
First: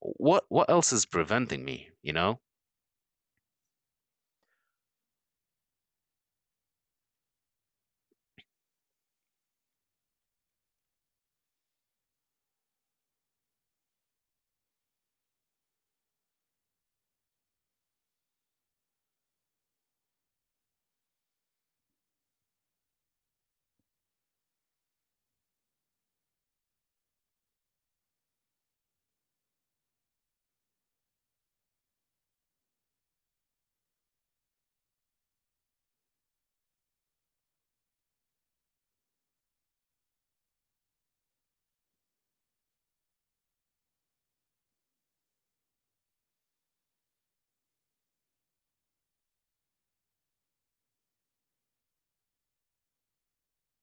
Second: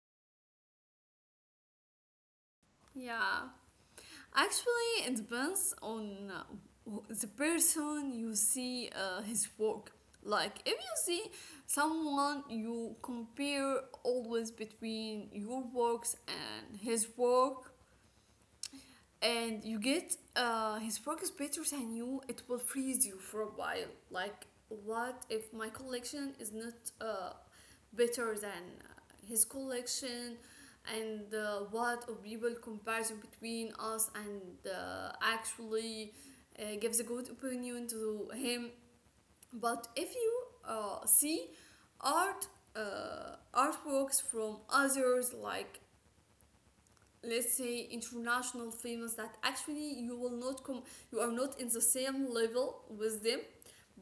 What else is preventing me, you know? Yeah. Actually, it depends on the person you see his work. Like, if you see someone you compare always between your works and his work, and you get his work is better than you, it will freeze you for a while. Like, what if my collection is not uh, better than his collection? And what of people comparison between us and actually gives a good opinion to him. But if you see art artworks from others, like let's say international famous that actually you will not come, you are not in the same level with them,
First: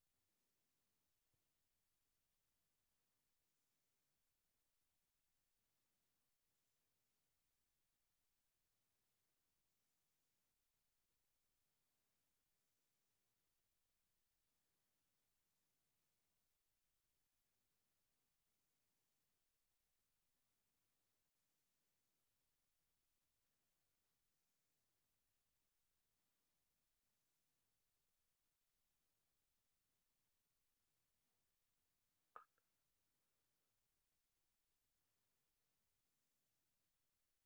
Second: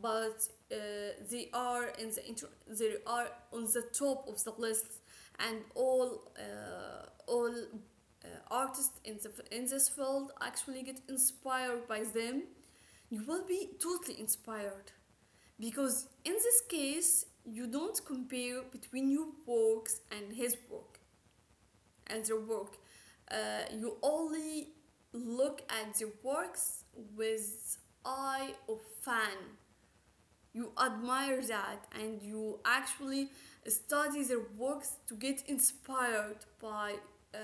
but they are in the they are on the top of the list, and all artists in the in this field actually get inspired by them. You will be totally inspired because in this case you don't compare between your works and his work and their work. Uh, you only look at their works with eye of fan. You admire that and you actually study their works to get inspired by uh,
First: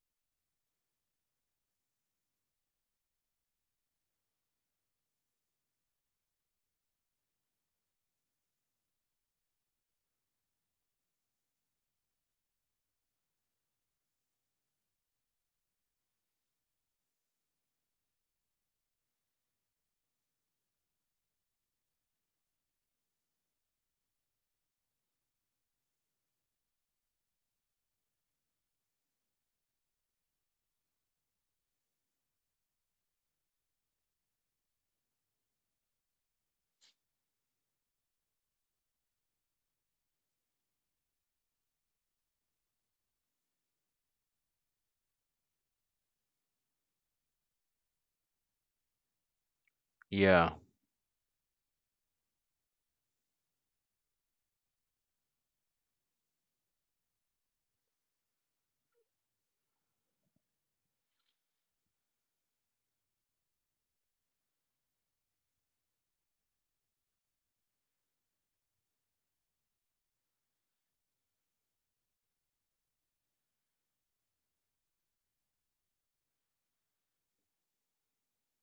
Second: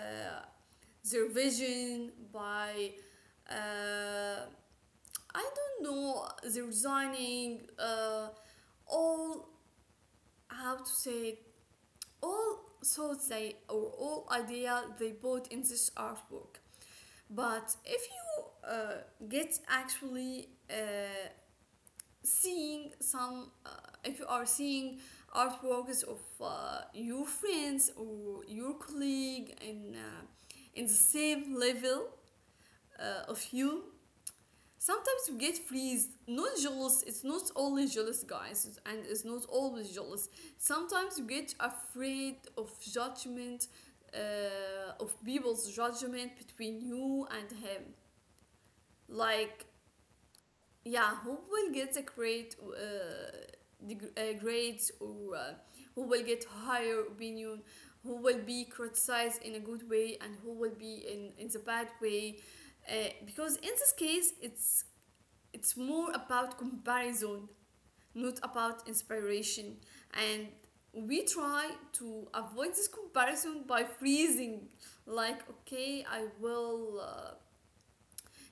their vision, by uh, I don't know their designing, all how to say it, all thoughts they or all idea they put in this artwork. But if you get actually seeing if you are seeing artworks of your friends or your colleague in the same level of you, sometimes you get freezed. Not jealous. It's not only jealous, guys, and it's not always jealous. Sometimes you get afraid of judgment, of people's judgment between you and him, like Yeah. yeah, who will get a great grades, or who will get higher opinion, who will be criticized in a good way and who will be in the bad way. Because in this case, it's more about comparison, not about inspiration, and we try to avoid this comparison by freezing. Like, okay, I will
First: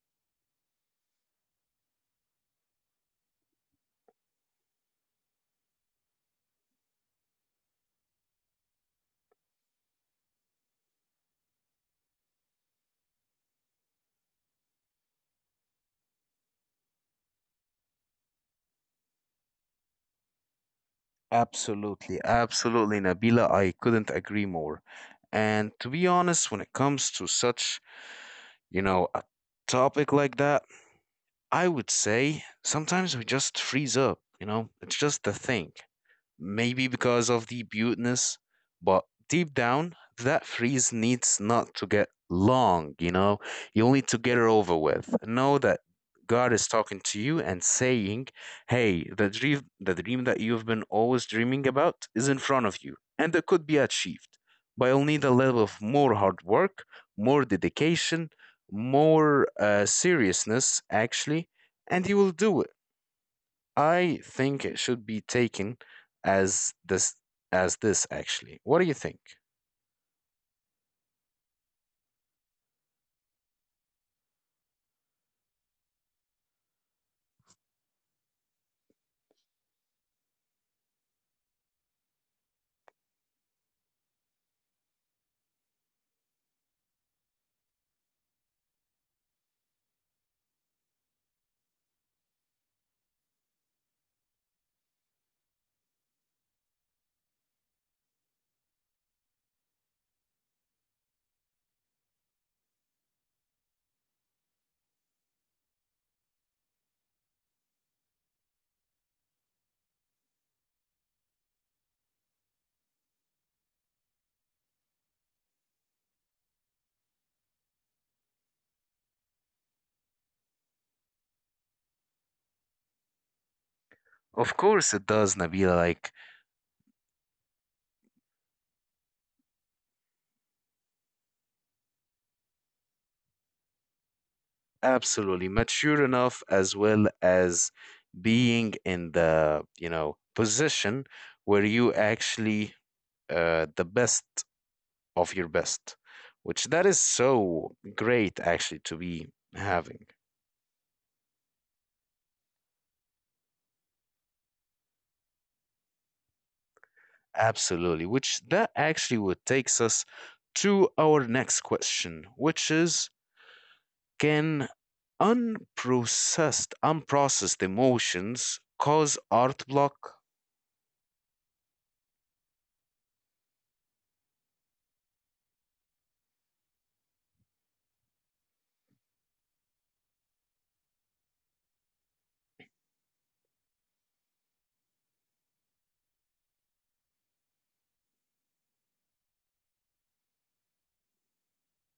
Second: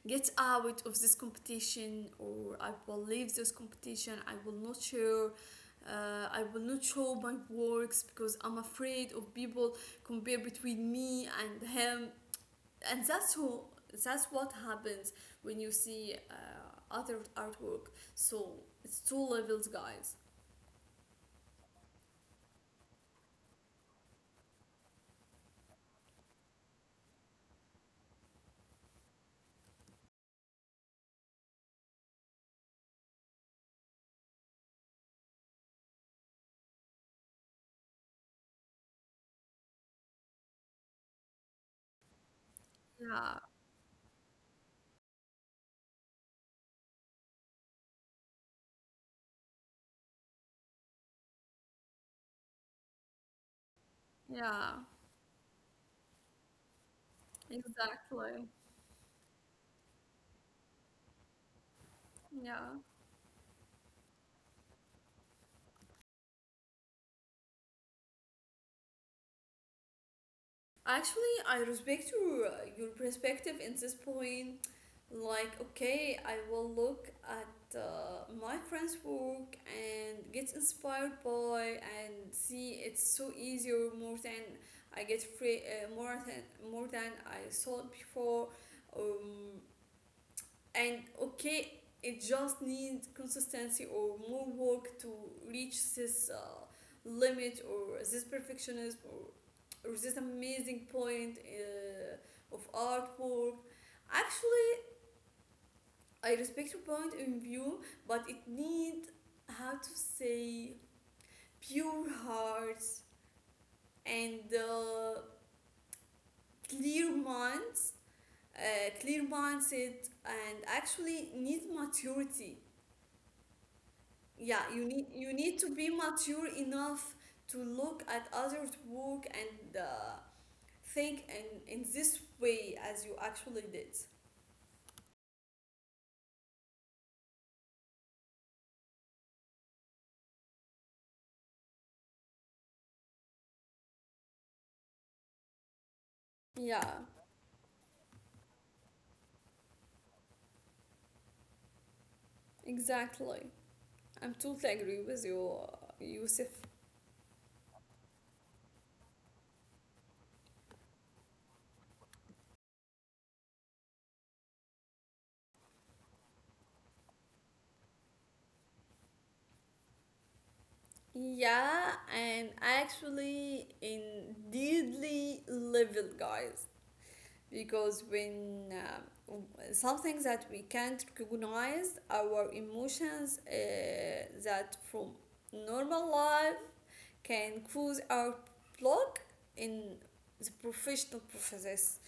get out of this competition, or I will leave this competition. I will not share. I will not show my works because I'm afraid of people compare between me and him. And that's who that's what happens when you see other artwork. So it's two levels, guys. Absolutely, absolutely, Nabila. I couldn't agree more. And to be honest, when it comes to such, you know, a topic like that, I would say sometimes we just freeze up, you know? It's just a thing. Maybe because of the buteness, but deep down, that freeze needs not to get long, you Yeah, know? You'll need to get it over with. Know that God is talking to you and saying, hey, the dream that you've been always dreaming about is in front of you, and it could be achieved. yeah, But you'll need a level of more hard work, more dedication, exactly. more seriousness, actually, and you will do Yeah. it. I think it should be taken as this as this, actually. What do you think? Actually, I respect your perspective in this point. Like, okay, I will look at my friend's work and get inspired by and see it's so easier more than I get free, more than I thought before. Um, and okay, it just needs consistency or more work to reach this limit or this perfectionism, or this amazing point of artwork. Actually, I respect your point in view, but it needs how to say pure hearts and clear minds, clear mindset, and actually needs maturity. Yeah, Of course it you does, need to Nabila, be like, mature enough to look at others work and think in this way as you actually did. absolutely mature enough, as well as being in the, you know, position where you actually the best of your best, which Yeah, that is so great actually to be having. exactly. I'm totally agree with you, Yusuf. Absolutely, which that actually would takes us to our next question, which is, can unprocessed emotions cause art block? Yeah, and actually in deadly level, guys, because when w- something that we can't recognize our emotions that from normal life can cruise our blog in the professional process,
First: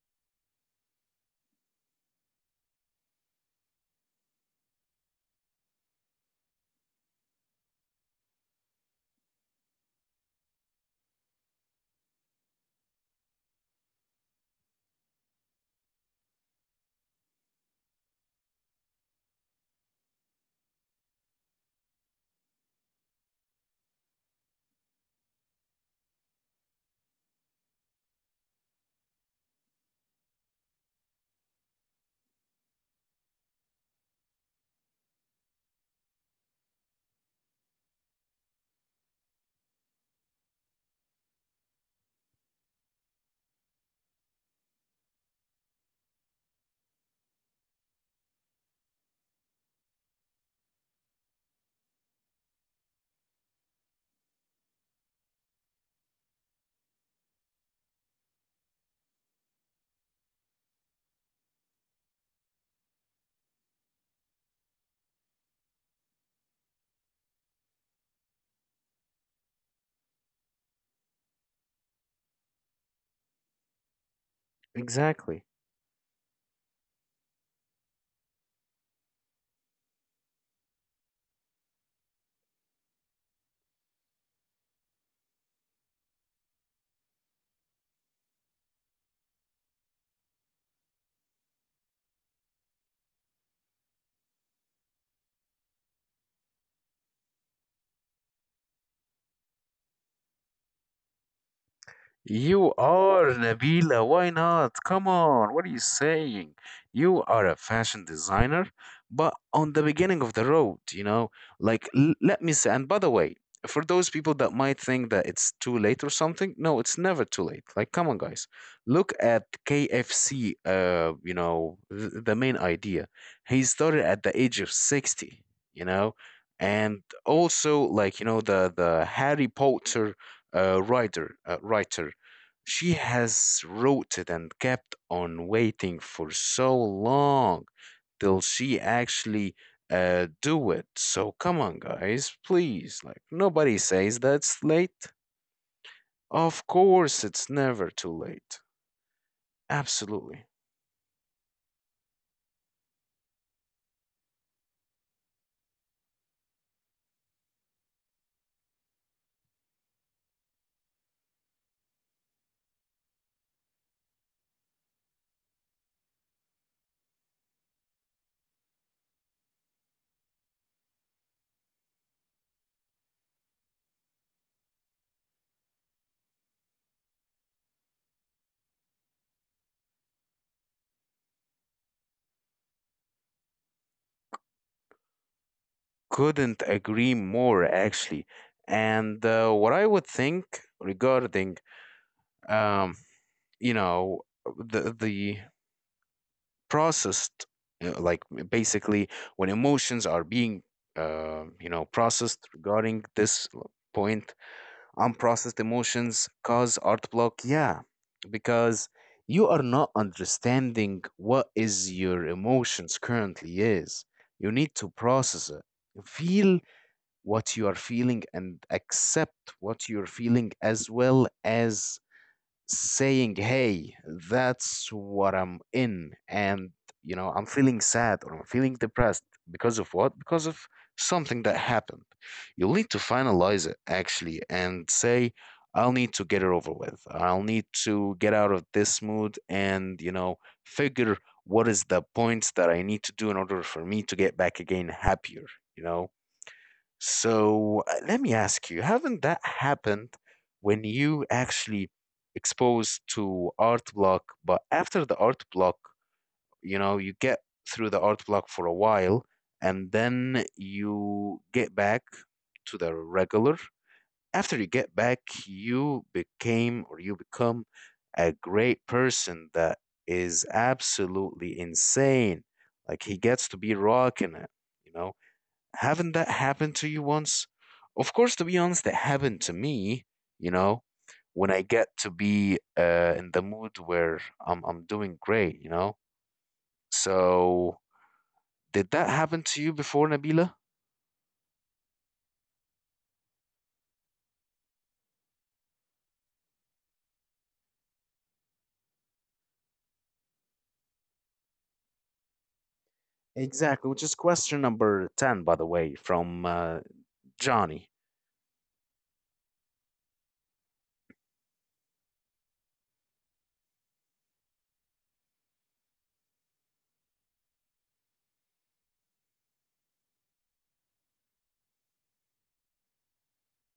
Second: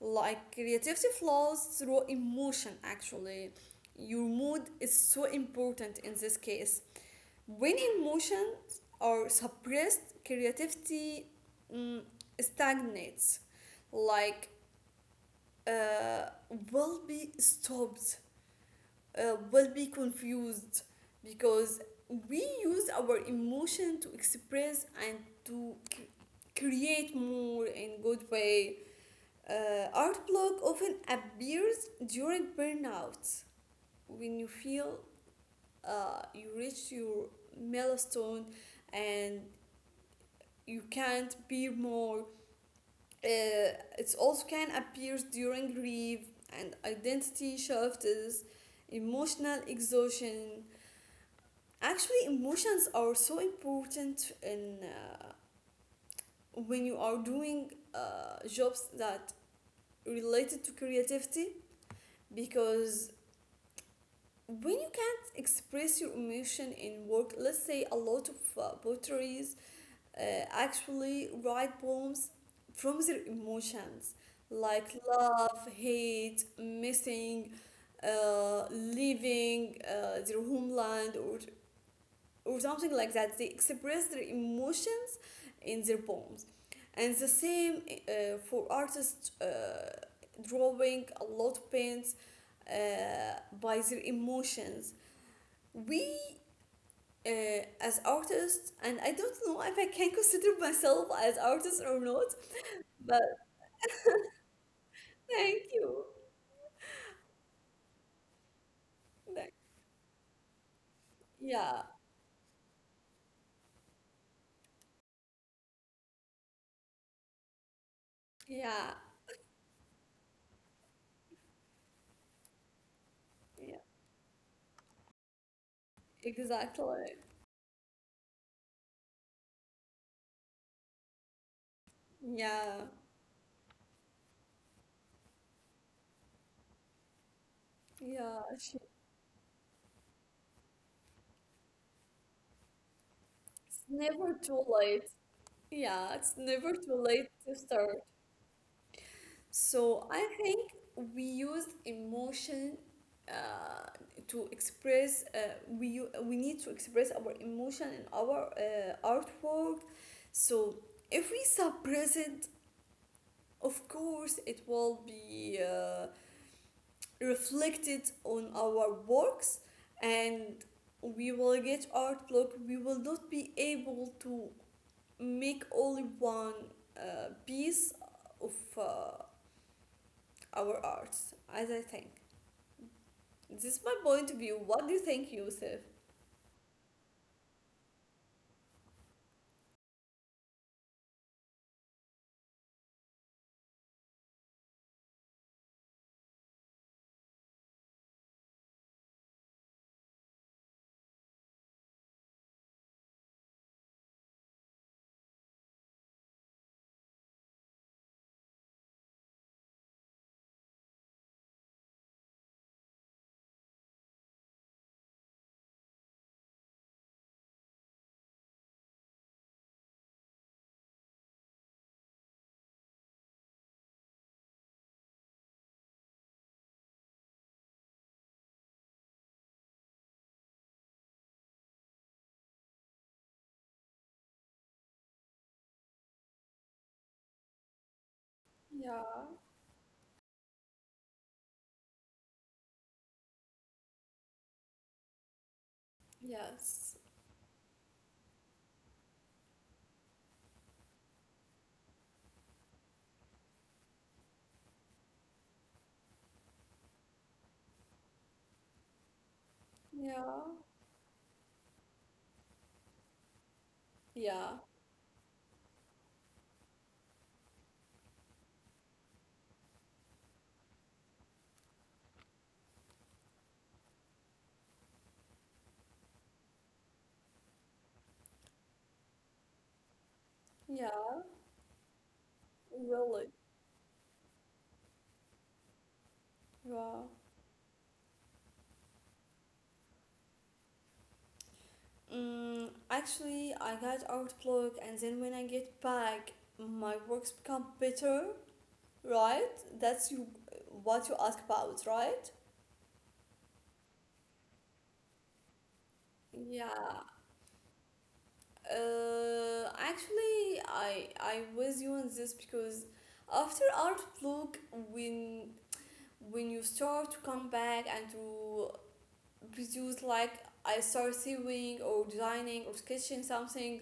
like creativity flows through emotion actually. Your mood is so important in this case. When emotions are suppressed, creativity um stagnates, like uh, will be stopped, will be confused, because we use our emotion to express and to c- create more in good way. Uh, art block often appears during burnout when you feel you reach your milestone and you can't be more. Uh, it also can appear during grief and identity shifts, emotional exhaustion. Actually, emotions are so important in when you are doing jobs that related to creativity. Because when you can't express your emotion in work, let's say a lot of poetaries uh, actually write poems from their emotions, like Exactly. love, hate, missing, leaving their homeland or something like that. They express their emotion in their poems. And the same for artists drawing a lot of paints uh, by their emotions. We as artists, and I don't know if I can consider myself as artist or not, You but are, Nabila. Why not? Come on. thank What are you you. saying? You are a fashion designer, but Thank- on the beginning of the road, you know, Yeah, like, let me say, and by the way, for those people that might think that it's too late or something, no, it's never too late. Like, come on, guys. yeah, Look at KFC, you know, the main idea. He yeah, started at the age of 60, you know, exactly. and also, like, you know, the Harry Potter writer, she Yeah, has rooted and kept on waiting for so long till yeah, she actually do it. So come on, guys, please. Like, nobody it's says never that's too late. late. Yeah, it's Of never course, too it's late to never too start. late. So Absolutely, I think we used emotion uh, to express. We need to express our emotion in our artwork. So if we suppress it, of course, it will be reflected on our works, and we will get artwork. We will not be able to make only one piece of uh, our arts, as I think. This is my point of view. What do you think, Yusuf? couldn't agree more. Actually, and what I would think regarding, um, you know, the processed, you know, like basically when emotions are being, you know, processed, regarding this point, unprocessed emotions cause art block, yeah. Because you are not understanding what is your emotions currently is. You need to process it, feel what you are feeling, and accept what you're feeling, as well as saying, hey, that's what I'm in. And, you know, I'm feeling sad, or I'm feeling depressed because of what? Because of something that happened. You'll need to finalize it, actually, and say, I'll need to get it over with. I'll need to get out of this Yeah, mood, and, you know, figure what is the points that I need to do in order for me to get back again happier, you know? yes, So, let me ask you, haven't that happened when you actually exposed to art block, but after the art block, you know, you get through the art block for a while, and then yeah, you get back to the regular. After yeah, you get back, you became, or you become, a great person that is absolutely insane. Like, he gets to be rocking it, you know? Haven't that happened to you once? Of course, to be honest, it happened to me, you know, yeah, when I get to be really. in the mood where I'm doing great, you know. Wow. So, did that happen to you before, Nabila? Mm, actually, I got Outlook, and then when I get back, my works become better, right? That's you, what you ask about, right? Exactly, which is question number 10, by the way, from Yeah. Johnny. Actually, I was you on this because after Outlook, when you start to come back and to produce like I start sewing or designing or sketching something.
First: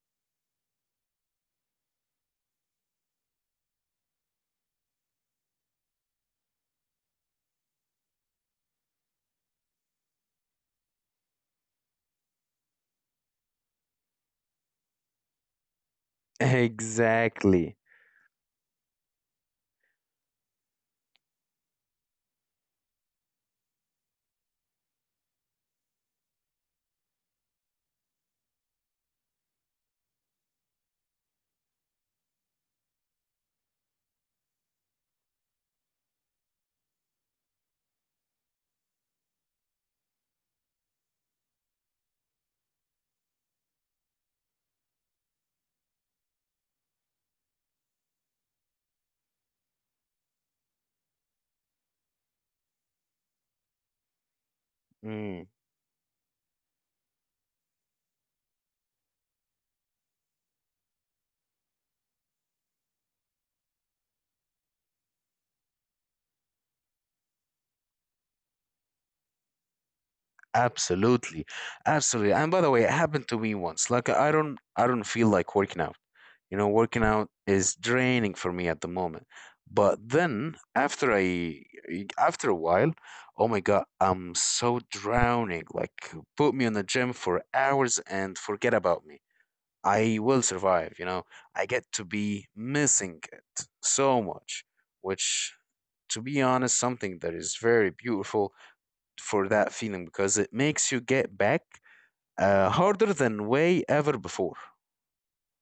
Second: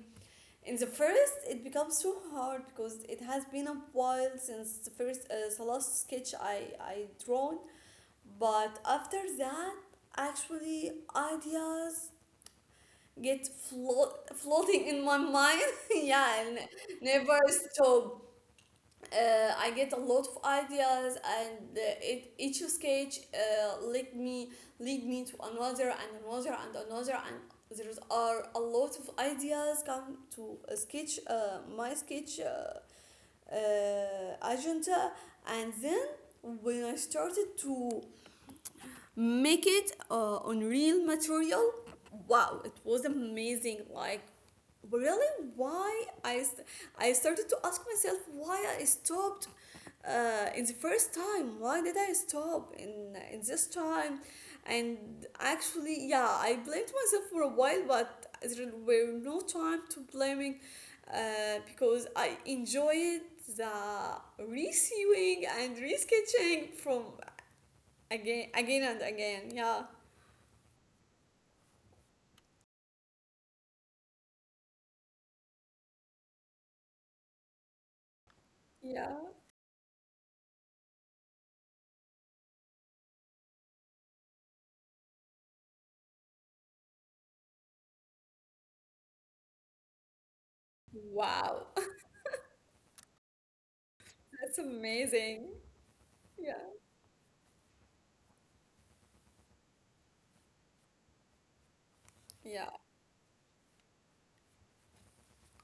In the first, it becomes so hard because it has been a while since the first, the last sketch I drawn. But after that, actually, ideas get floating in my mind. Yeah, and never Exactly. stop I get a lot of ideas, and it, each sketch lead me to another and another and another, and there are a lot of ideas come to a sketch, my sketch agenda, and then when I started to make it on real material, wow, it was amazing! Like really why I started to ask myself why I stopped in the first time. Why did I stop in this time? And Mm, actually, yeah, I blamed myself for a while, but there were no time to blaming because I enjoyed the receiving and resketching from again, again and again. Yeah, absolutely. Absolutely. And by the way, it happened to me once. Like, I don't feel like working out. You know, working out is draining for me at the moment. yeah. But then, after a while, oh my God, I'm so drowning. Like, put me in the gym for hours and forget about me, I will survive, you know. I Wow, get to be missing it so much, that's which, amazing. to be Yeah, honest, something that is very beautiful for that feeling, because it makes you get back yeah. Harder than way ever before.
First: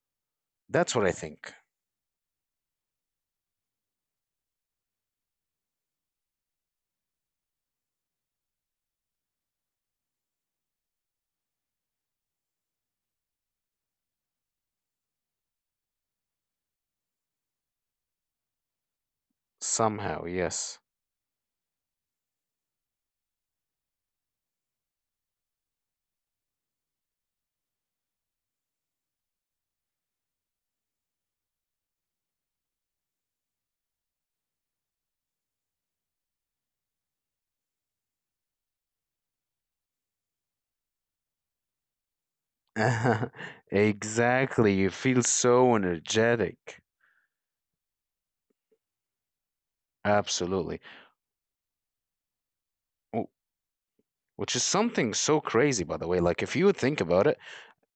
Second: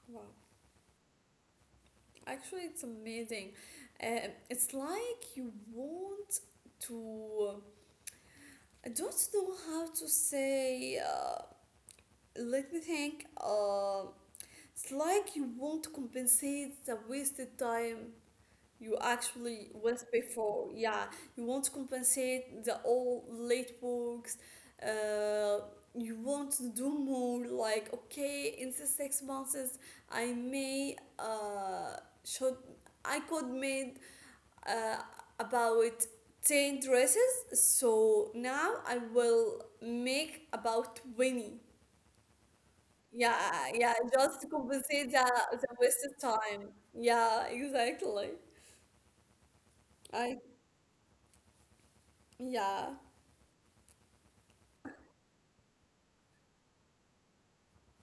Wow. That's what I think. Actually, it's amazing. It's like you want to. I don't know how to say. Let me think. It's like you want to compensate the wasted time you actually was Somehow, before. yes. Yeah, you want to compensate the all late works. Uh, you want to do more. Like okay, in the 6 months, I may should I could made uh, about 10 dresses, so now I will make about 20. Yeah, yeah, just to Exactly. You compensate feel the so wasted time. energetic. Yeah, exactly. I Absolutely. yeah. W- Which is something so crazy, by the way. Like, if you would think about it,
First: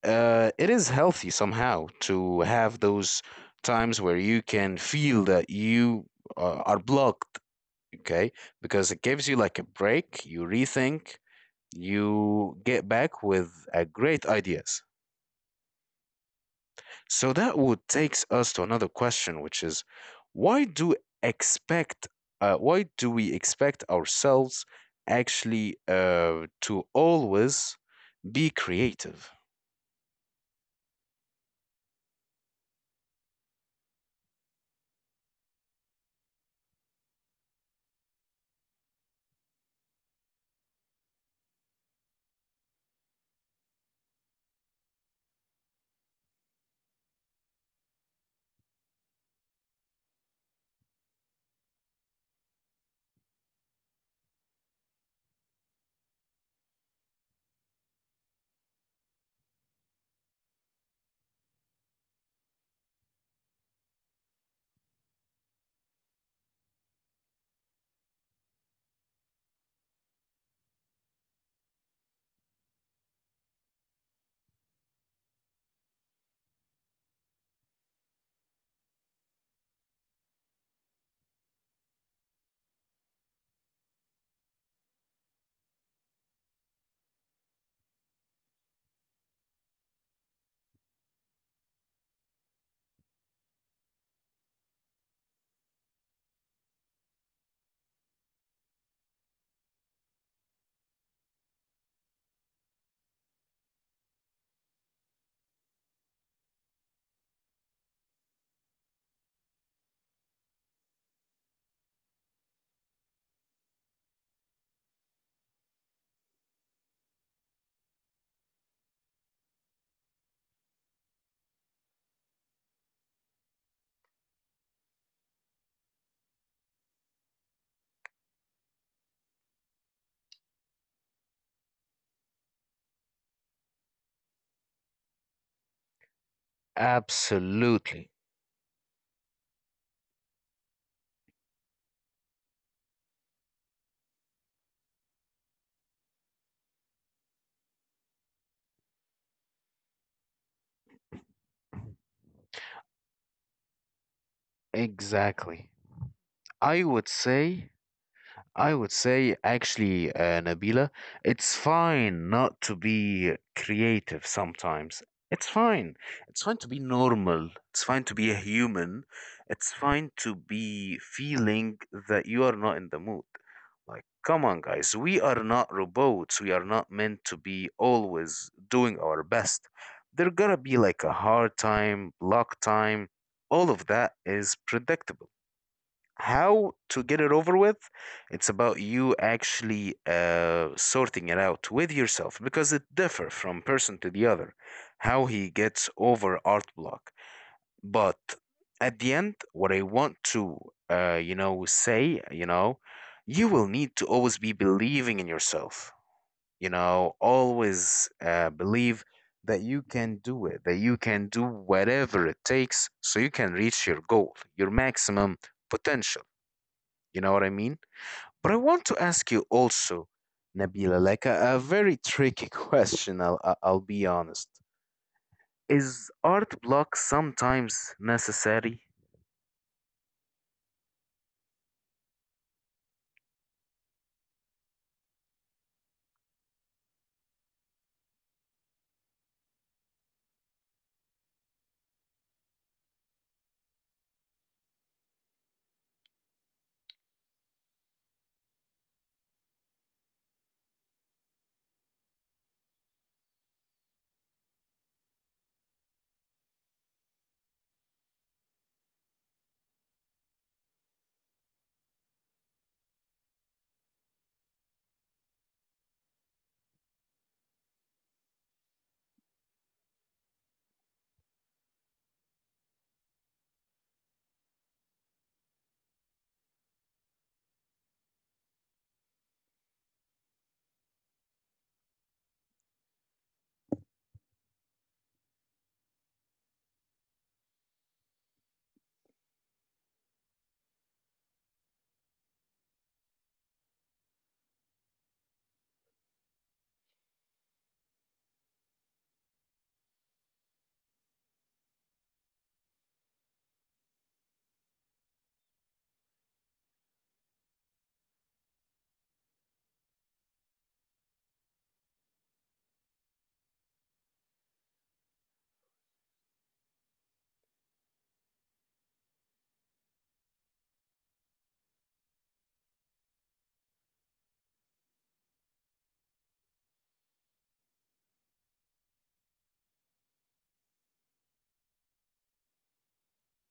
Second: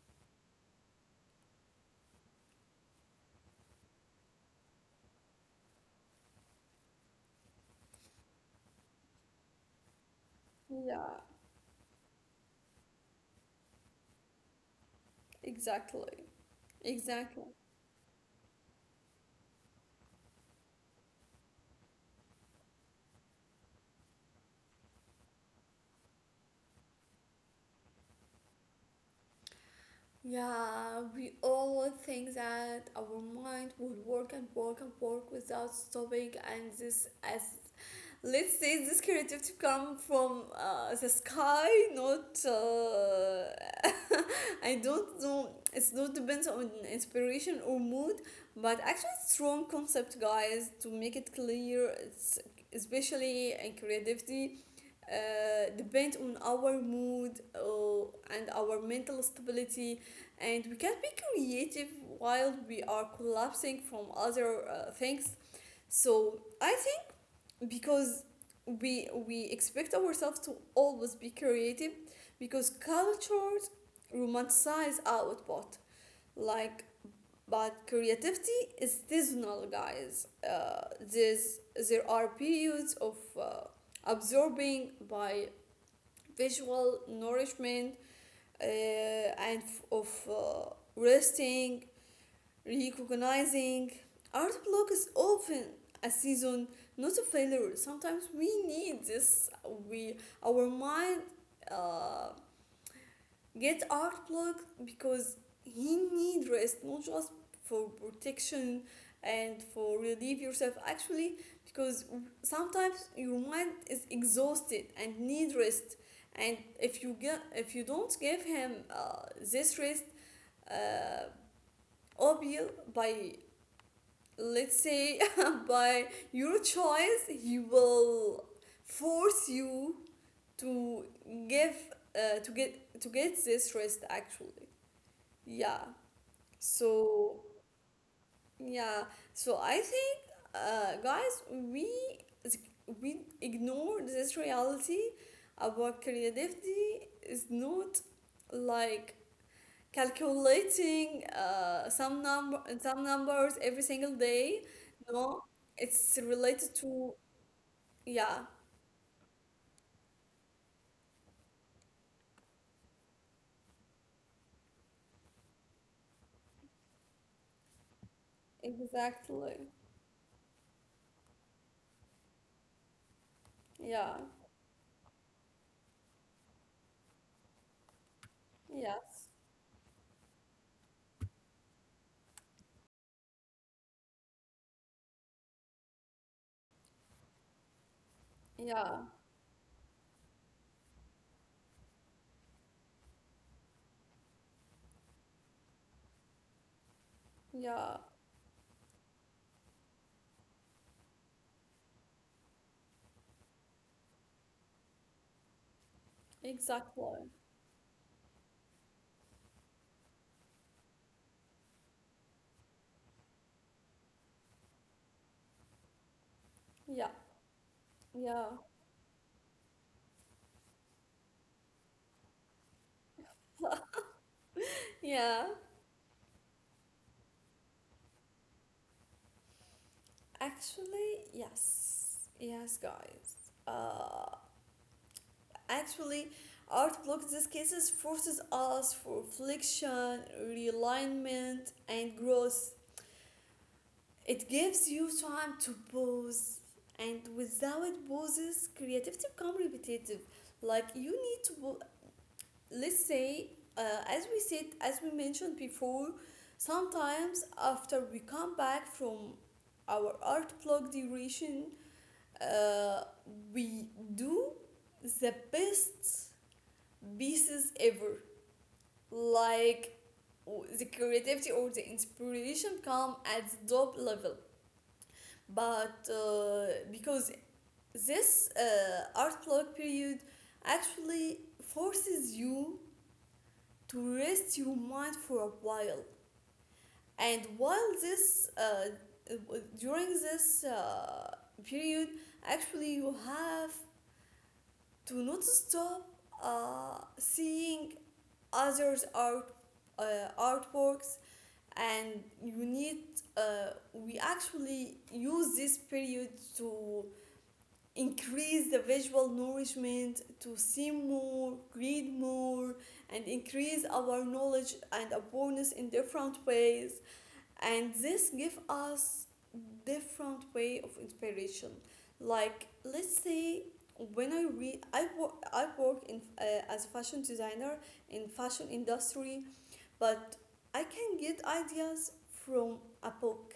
it is healthy somehow to have those times where you can feel that you are blocked, okay? Because it gives you like a break, you rethink, Yeah, you get back with great ideas. exactly, So exactly. that would takes us to another question, which is, why do expect, why do we expect ourselves, actually, to always be creative? Yeah, we all think that our mind will work and work and work without stopping, and this as, let's say, this creativity come from the sky, not I don't know. It's not depends on inspiration or mood, but actually strong concept, guys, to make it clear. It's especially in creativity depend on our mood and our mental stability, and we can be creative while we are collapsing from other things. So i because we expect ourselves to always be creative because cultures romanticize output, like, but creativity is seasonal, guys. There's, there are periods of absorbing by visual nourishment and f- of resting. Recognizing art block is often a season, not a failure. Sometimes we need this. We our mind uh, get art block because he need rest, not just for protection and for relieve yourself. Actually, because sometimes your mind is exhausted and need rest. And if you don't give him this rest, uh, obvious by, let's say, by your choice, he will force you to give to get this rest actually. Yeah. So Absolutely. yeah, so I think, guys, we ignore this reality. About creativity is not like calculating some numbers every single day. No, Exactly. it's related I would to. say, Yeah, I would say, actually, Nabila, it's fine not to be creative sometimes. It's fine. It's fine to be normal. It's fine to be a human. It's exactly. fine to be feeling that you are not in the mood. Like, Yeah, come on, guys. We are not robots. We are not meant to be always doing our yes, best. There gotta be like a hard time, luck time. All of that is predictable. How to get it over with, it's about yeah, you, actually, sorting it out with yourself, because it differs from person to the other how he gets over art block. yeah, But at the end, what I want to you know, say, you know, you will need to always be believing in yourself, you exactly, know. Always believe that you can do it, that you can do whatever it takes so you can reach your goal, your maximum potential, yeah, you know what I mean? yeah, But I want to ask you also, Nabila, like, a very tricky question, I'll, I'll be honest. yeah. Is art block sometimes necessary? Actually, yes, yes, guys. Actually, art blocks, these cases, forces us for reflection, realignment and growth. It gives you time to pause, and without pauses, creativity become repetitive. Like you need to, let's say, as we mentioned before, sometimes after we come back from our art block duration, uh, we do the best pieces ever. Like the creativity or the inspiration come at top level, but because this art block period actually forces you to rest your mind for a while. And while this during this period, actually you have to not stop seeing others art, artworks. And you need, we actually use this period to increase the visual nourishment, to see more, read more, and increase our knowledge and awareness in different ways. And this gives us different way of inspiration. Like, let's say, when I read, I work in as a fashion designer in fashion industry, but I can get ideas from a book,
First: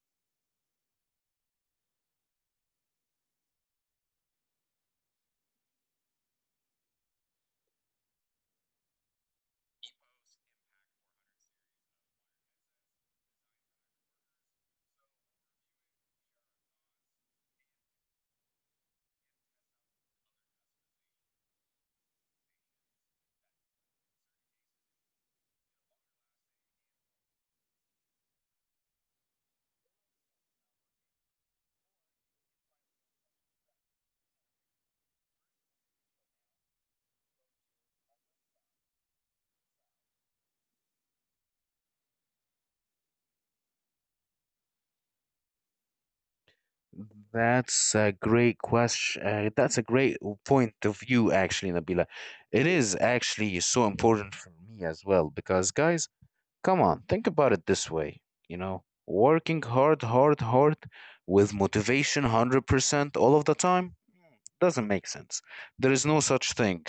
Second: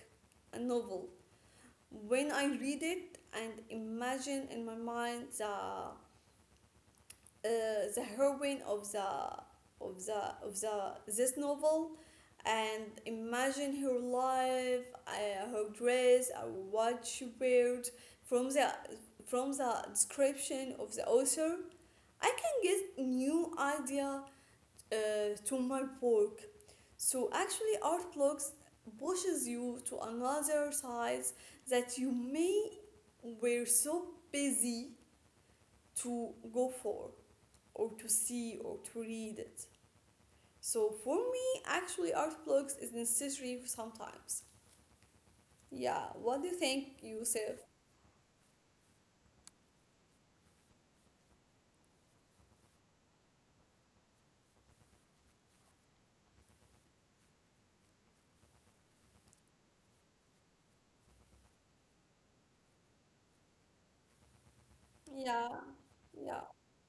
a novel, when I read it and imagine in my mind the heroine of the of the of the this novel, and imagine her life, her dress, what she wears from the, from the description of the author. I can get new idea uh, to my work. So actually, art blogs pushes you to another sides that you may were so busy to go for or to see or to read it. So for me, actually, art blogs is necessary sometimes. Yeah, what do you think, Yusuf? That's a great question. That's a great point of view, actually, Nabila. It is actually so important for me as well, because, guys, come on, think about it this way. You know, working hard, hard, hard with motivation 100% all of the time doesn't make sense. Yeah, There is no yeah, such thing,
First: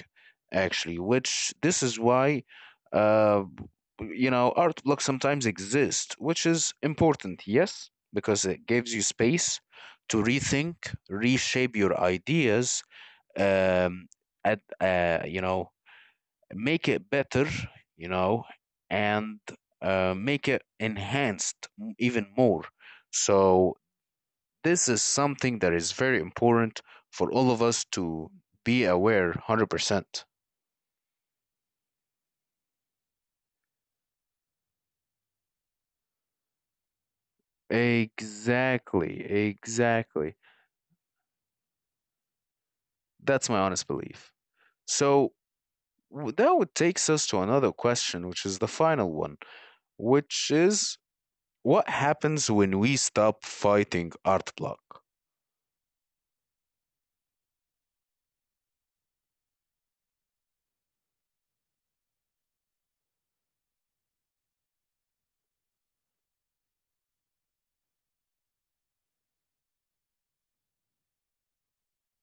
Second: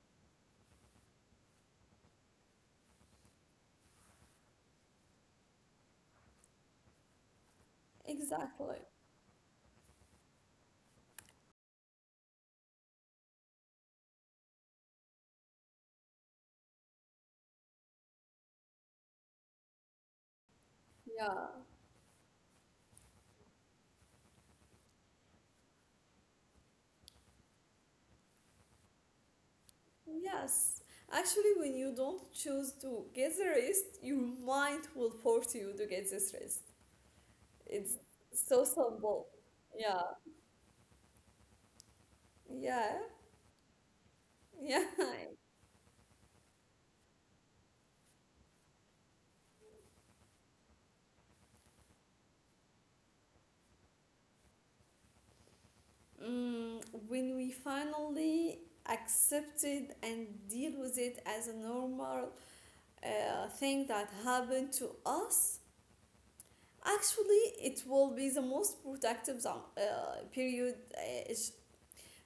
actually, which this is why, uh, you know, art blocks sometimes exist, which is important, yes, because it exactly. gives you space to rethink, reshape your ideas, um, at, you know, make it better, you know, and make it Yeah, enhanced even more. So this is something that is very important for all of us to be aware 100%. yes. Actually, when you don't choose to get the rest, your mind will force you to get this rest. It's so Exactly, simple. Yeah, exactly. yeah, That's my honest belief. yeah. So, that would takes us to another question, which is the final one, which is, what happens when we stop fighting art block? Mm, when we finally accept it and deal with it as a normal thing that happened to us, actually, it will be the most productive period. It's-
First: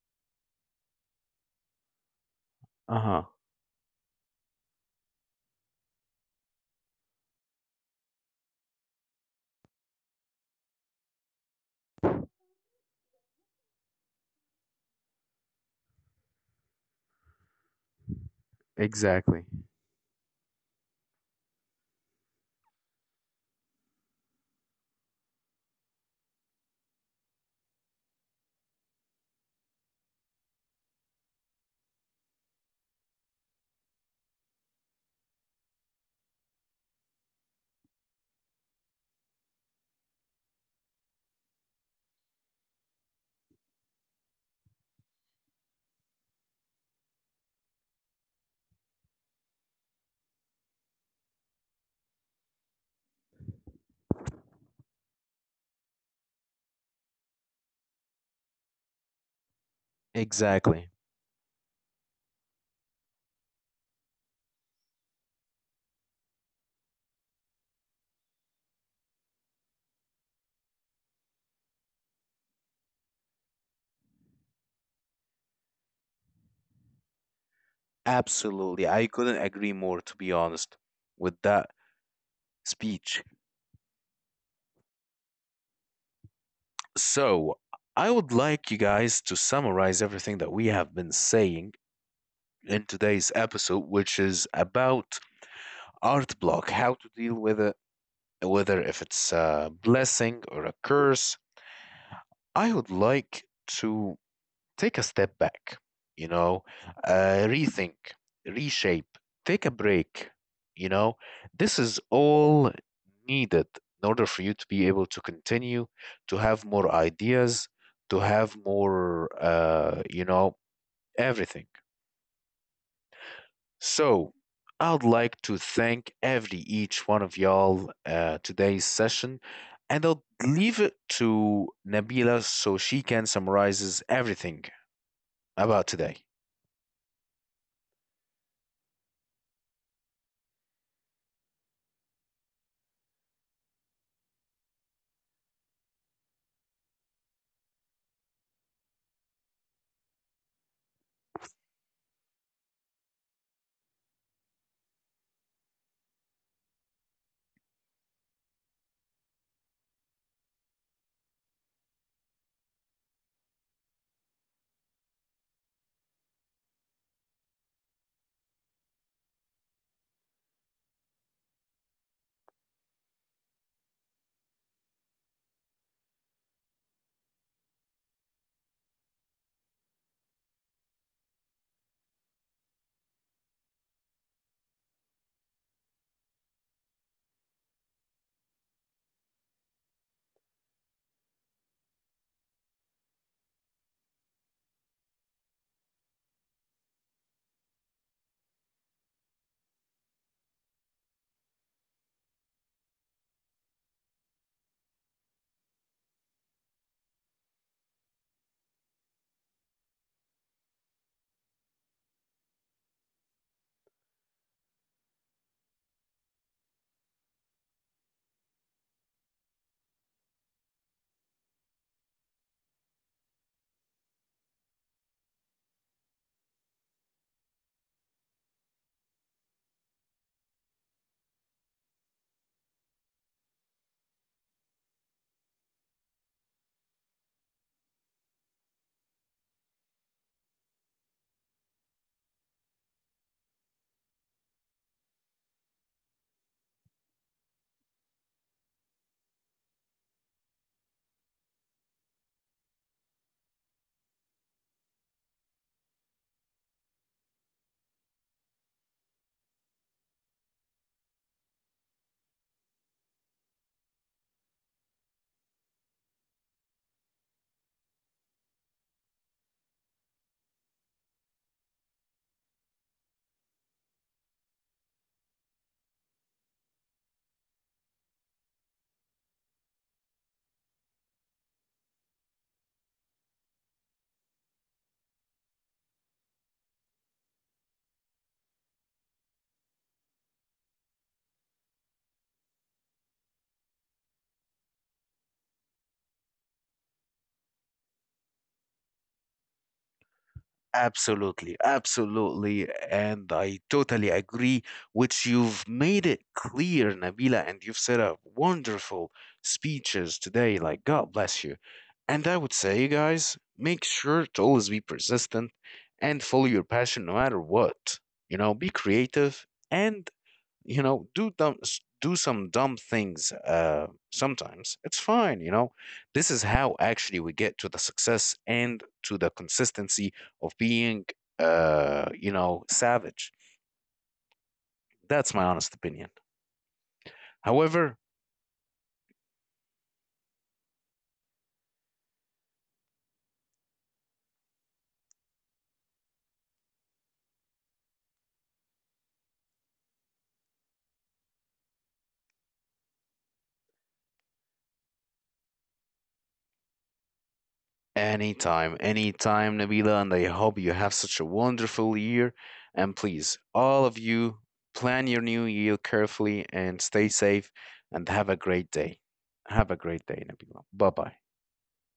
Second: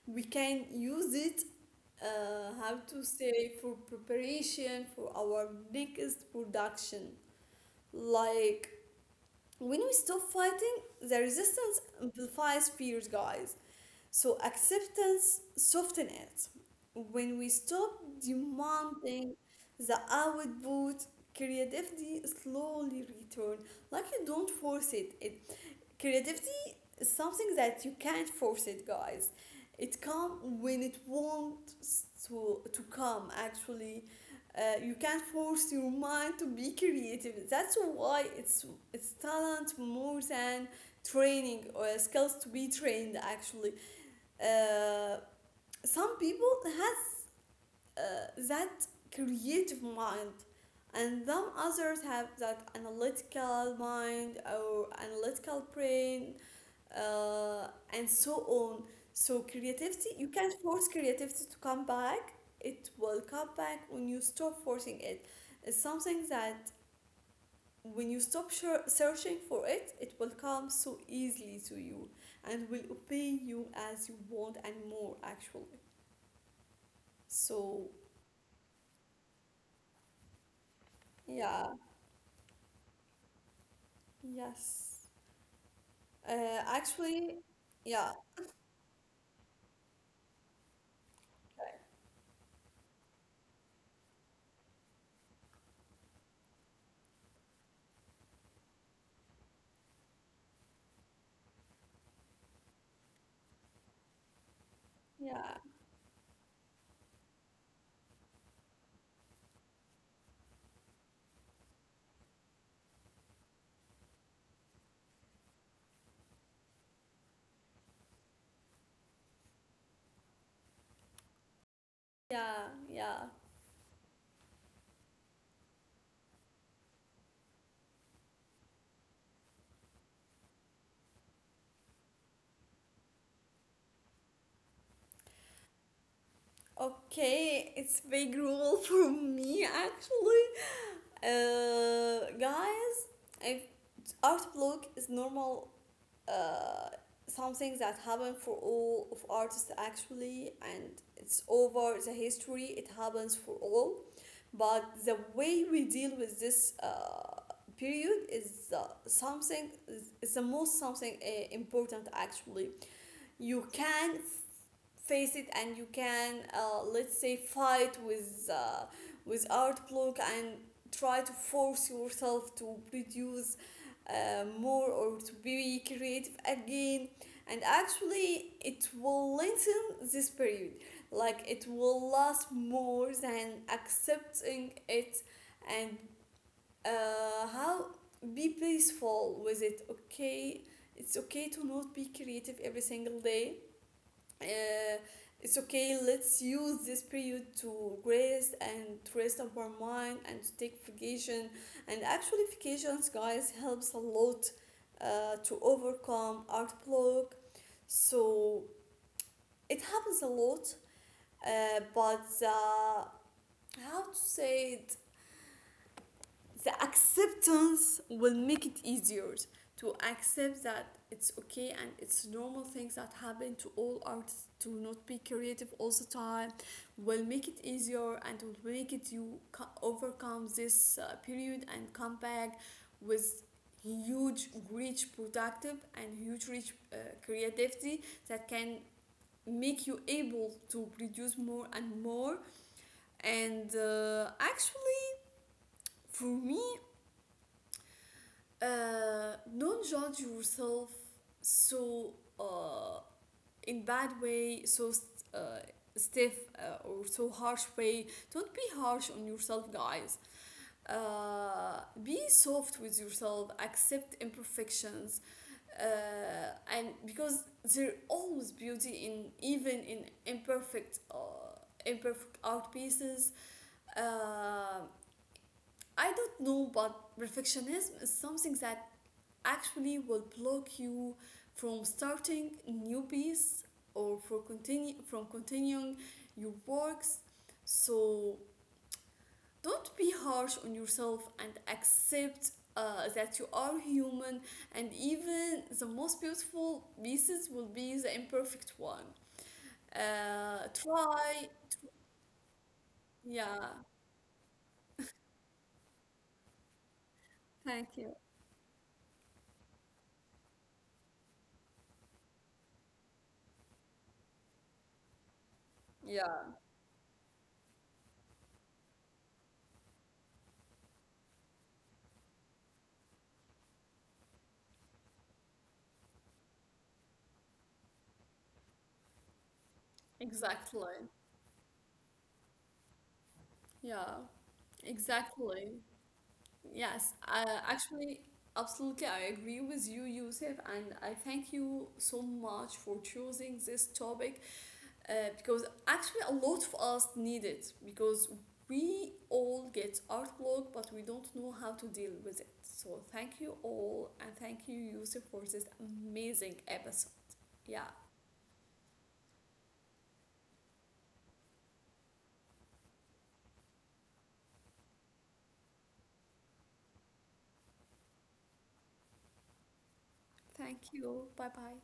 we can use it, how to Uh-huh. say, for preparation for our next production. Like, when we stop fighting, the resistance amplifies fears, guys. So acceptance softens it. When we stop demanding Exactly. the output, creativity slowly return. Like you don't force it. Creativity is something that you can't force it, guys. It come when it wants to come, actually. You can't force your mind to be creative. It's talent more than training or skills to be trained, actually. uh, some people has uh, that creative mind, and some others have that analytical mind or analytical brain, uh, and so on. So creativity, you can't Exactly. force creativity to come back. It will come back when you stop forcing it. It's something that when you stop searching for it, it will come so easily to you, and will obey you as you want and more, actually. So, Absolutely. I couldn't agree more, to be honest, with that yeah, speech. yes. So, Actually, I would yeah, like you guys to summarize everything that we have been saying okay. in today's episode, which is about art block, how to deal with it, whether if it's a blessing or a curse. I would like to take a step back, Yeah, you know, rethink, reshape, take a break. You know, this is all needed in order for you to be able to continue, to have more ideas, to have more, you know, everything. yeah, yeah. So, I'd like to thank every each one of y'all today's session, and I'll leave it to Nabila so she can summarizes everything about today. Okay, it's big rule for me, actually. Guys, if art block is normal, uh, something that happened for all of artists, actually, and it's over the history. It happens for all. But the way we deal with this period is something is the most something important, actually. You can face it, and you can, let's say, fight with art outlook, and try to force yourself to produce more or to be creative again, and actually it will lengthen this period. Like it will last more than accepting it, and how be peaceful with it. Okay, it's okay to not be creative every single day. uh, it's okay. Let's use this period to rest, and to rest our mind, and to take vacation. And actually, vacations, guys, helps a lot to overcome art block. So it happens a lot, but how to say it. The acceptance will make it easier to accept that it's okay, and it's normal things that happen to all artists to not be creative all the time. Will make it easier and will make it you overcome this period and come back with huge rich productive and huge rich creativity that can make you able to produce more and more. And actually, for me, don't judge yourself so uh, in bad way, so uh, stiff, or so harsh way. Don't be harsh on yourself, guys. Be soft with yourself, accept imperfections, and because there always beauty in even in imperfect, imperfect art pieces. uh, I don't know, but perfectionism is something that actually will block you from starting new piece, or for continue from continuing your works. So don't be harsh on yourself, and accept that you are human, and even the most beautiful pieces will be the imperfect one. Try, Absolutely, absolutely. And I yeah. totally agree, which you've made it clear, Nabila, and you've set Thank up you. wonderful speeches today. Like, God bless you. And I would say, guys, make sure to always be persistent and follow Yeah, your passion no matter what. You know, be creative and, you know, do do some dumb things, uh, sometimes. It's fine, you know. This is how actually we get to the success and to the consistency of being, exactly, uh, you know, savage. yeah, That's my honest exactly. opinion. Yes, However, actually, absolutely, I agree with you, Yusuf, and I thank you so much for choosing this topic, because actually a lot of us need it, because we all get art block, but we don't know how to deal with it. So thank you all, and thank you, Yusuf, for this amazing episode. Yeah, anytime, anytime, Nabila, and I hope you have such a wonderful year. And please, all of you, plan your new year carefully and stay safe, and have a great day. Have a great day, Nabila. Bye thank bye you. Bye bye.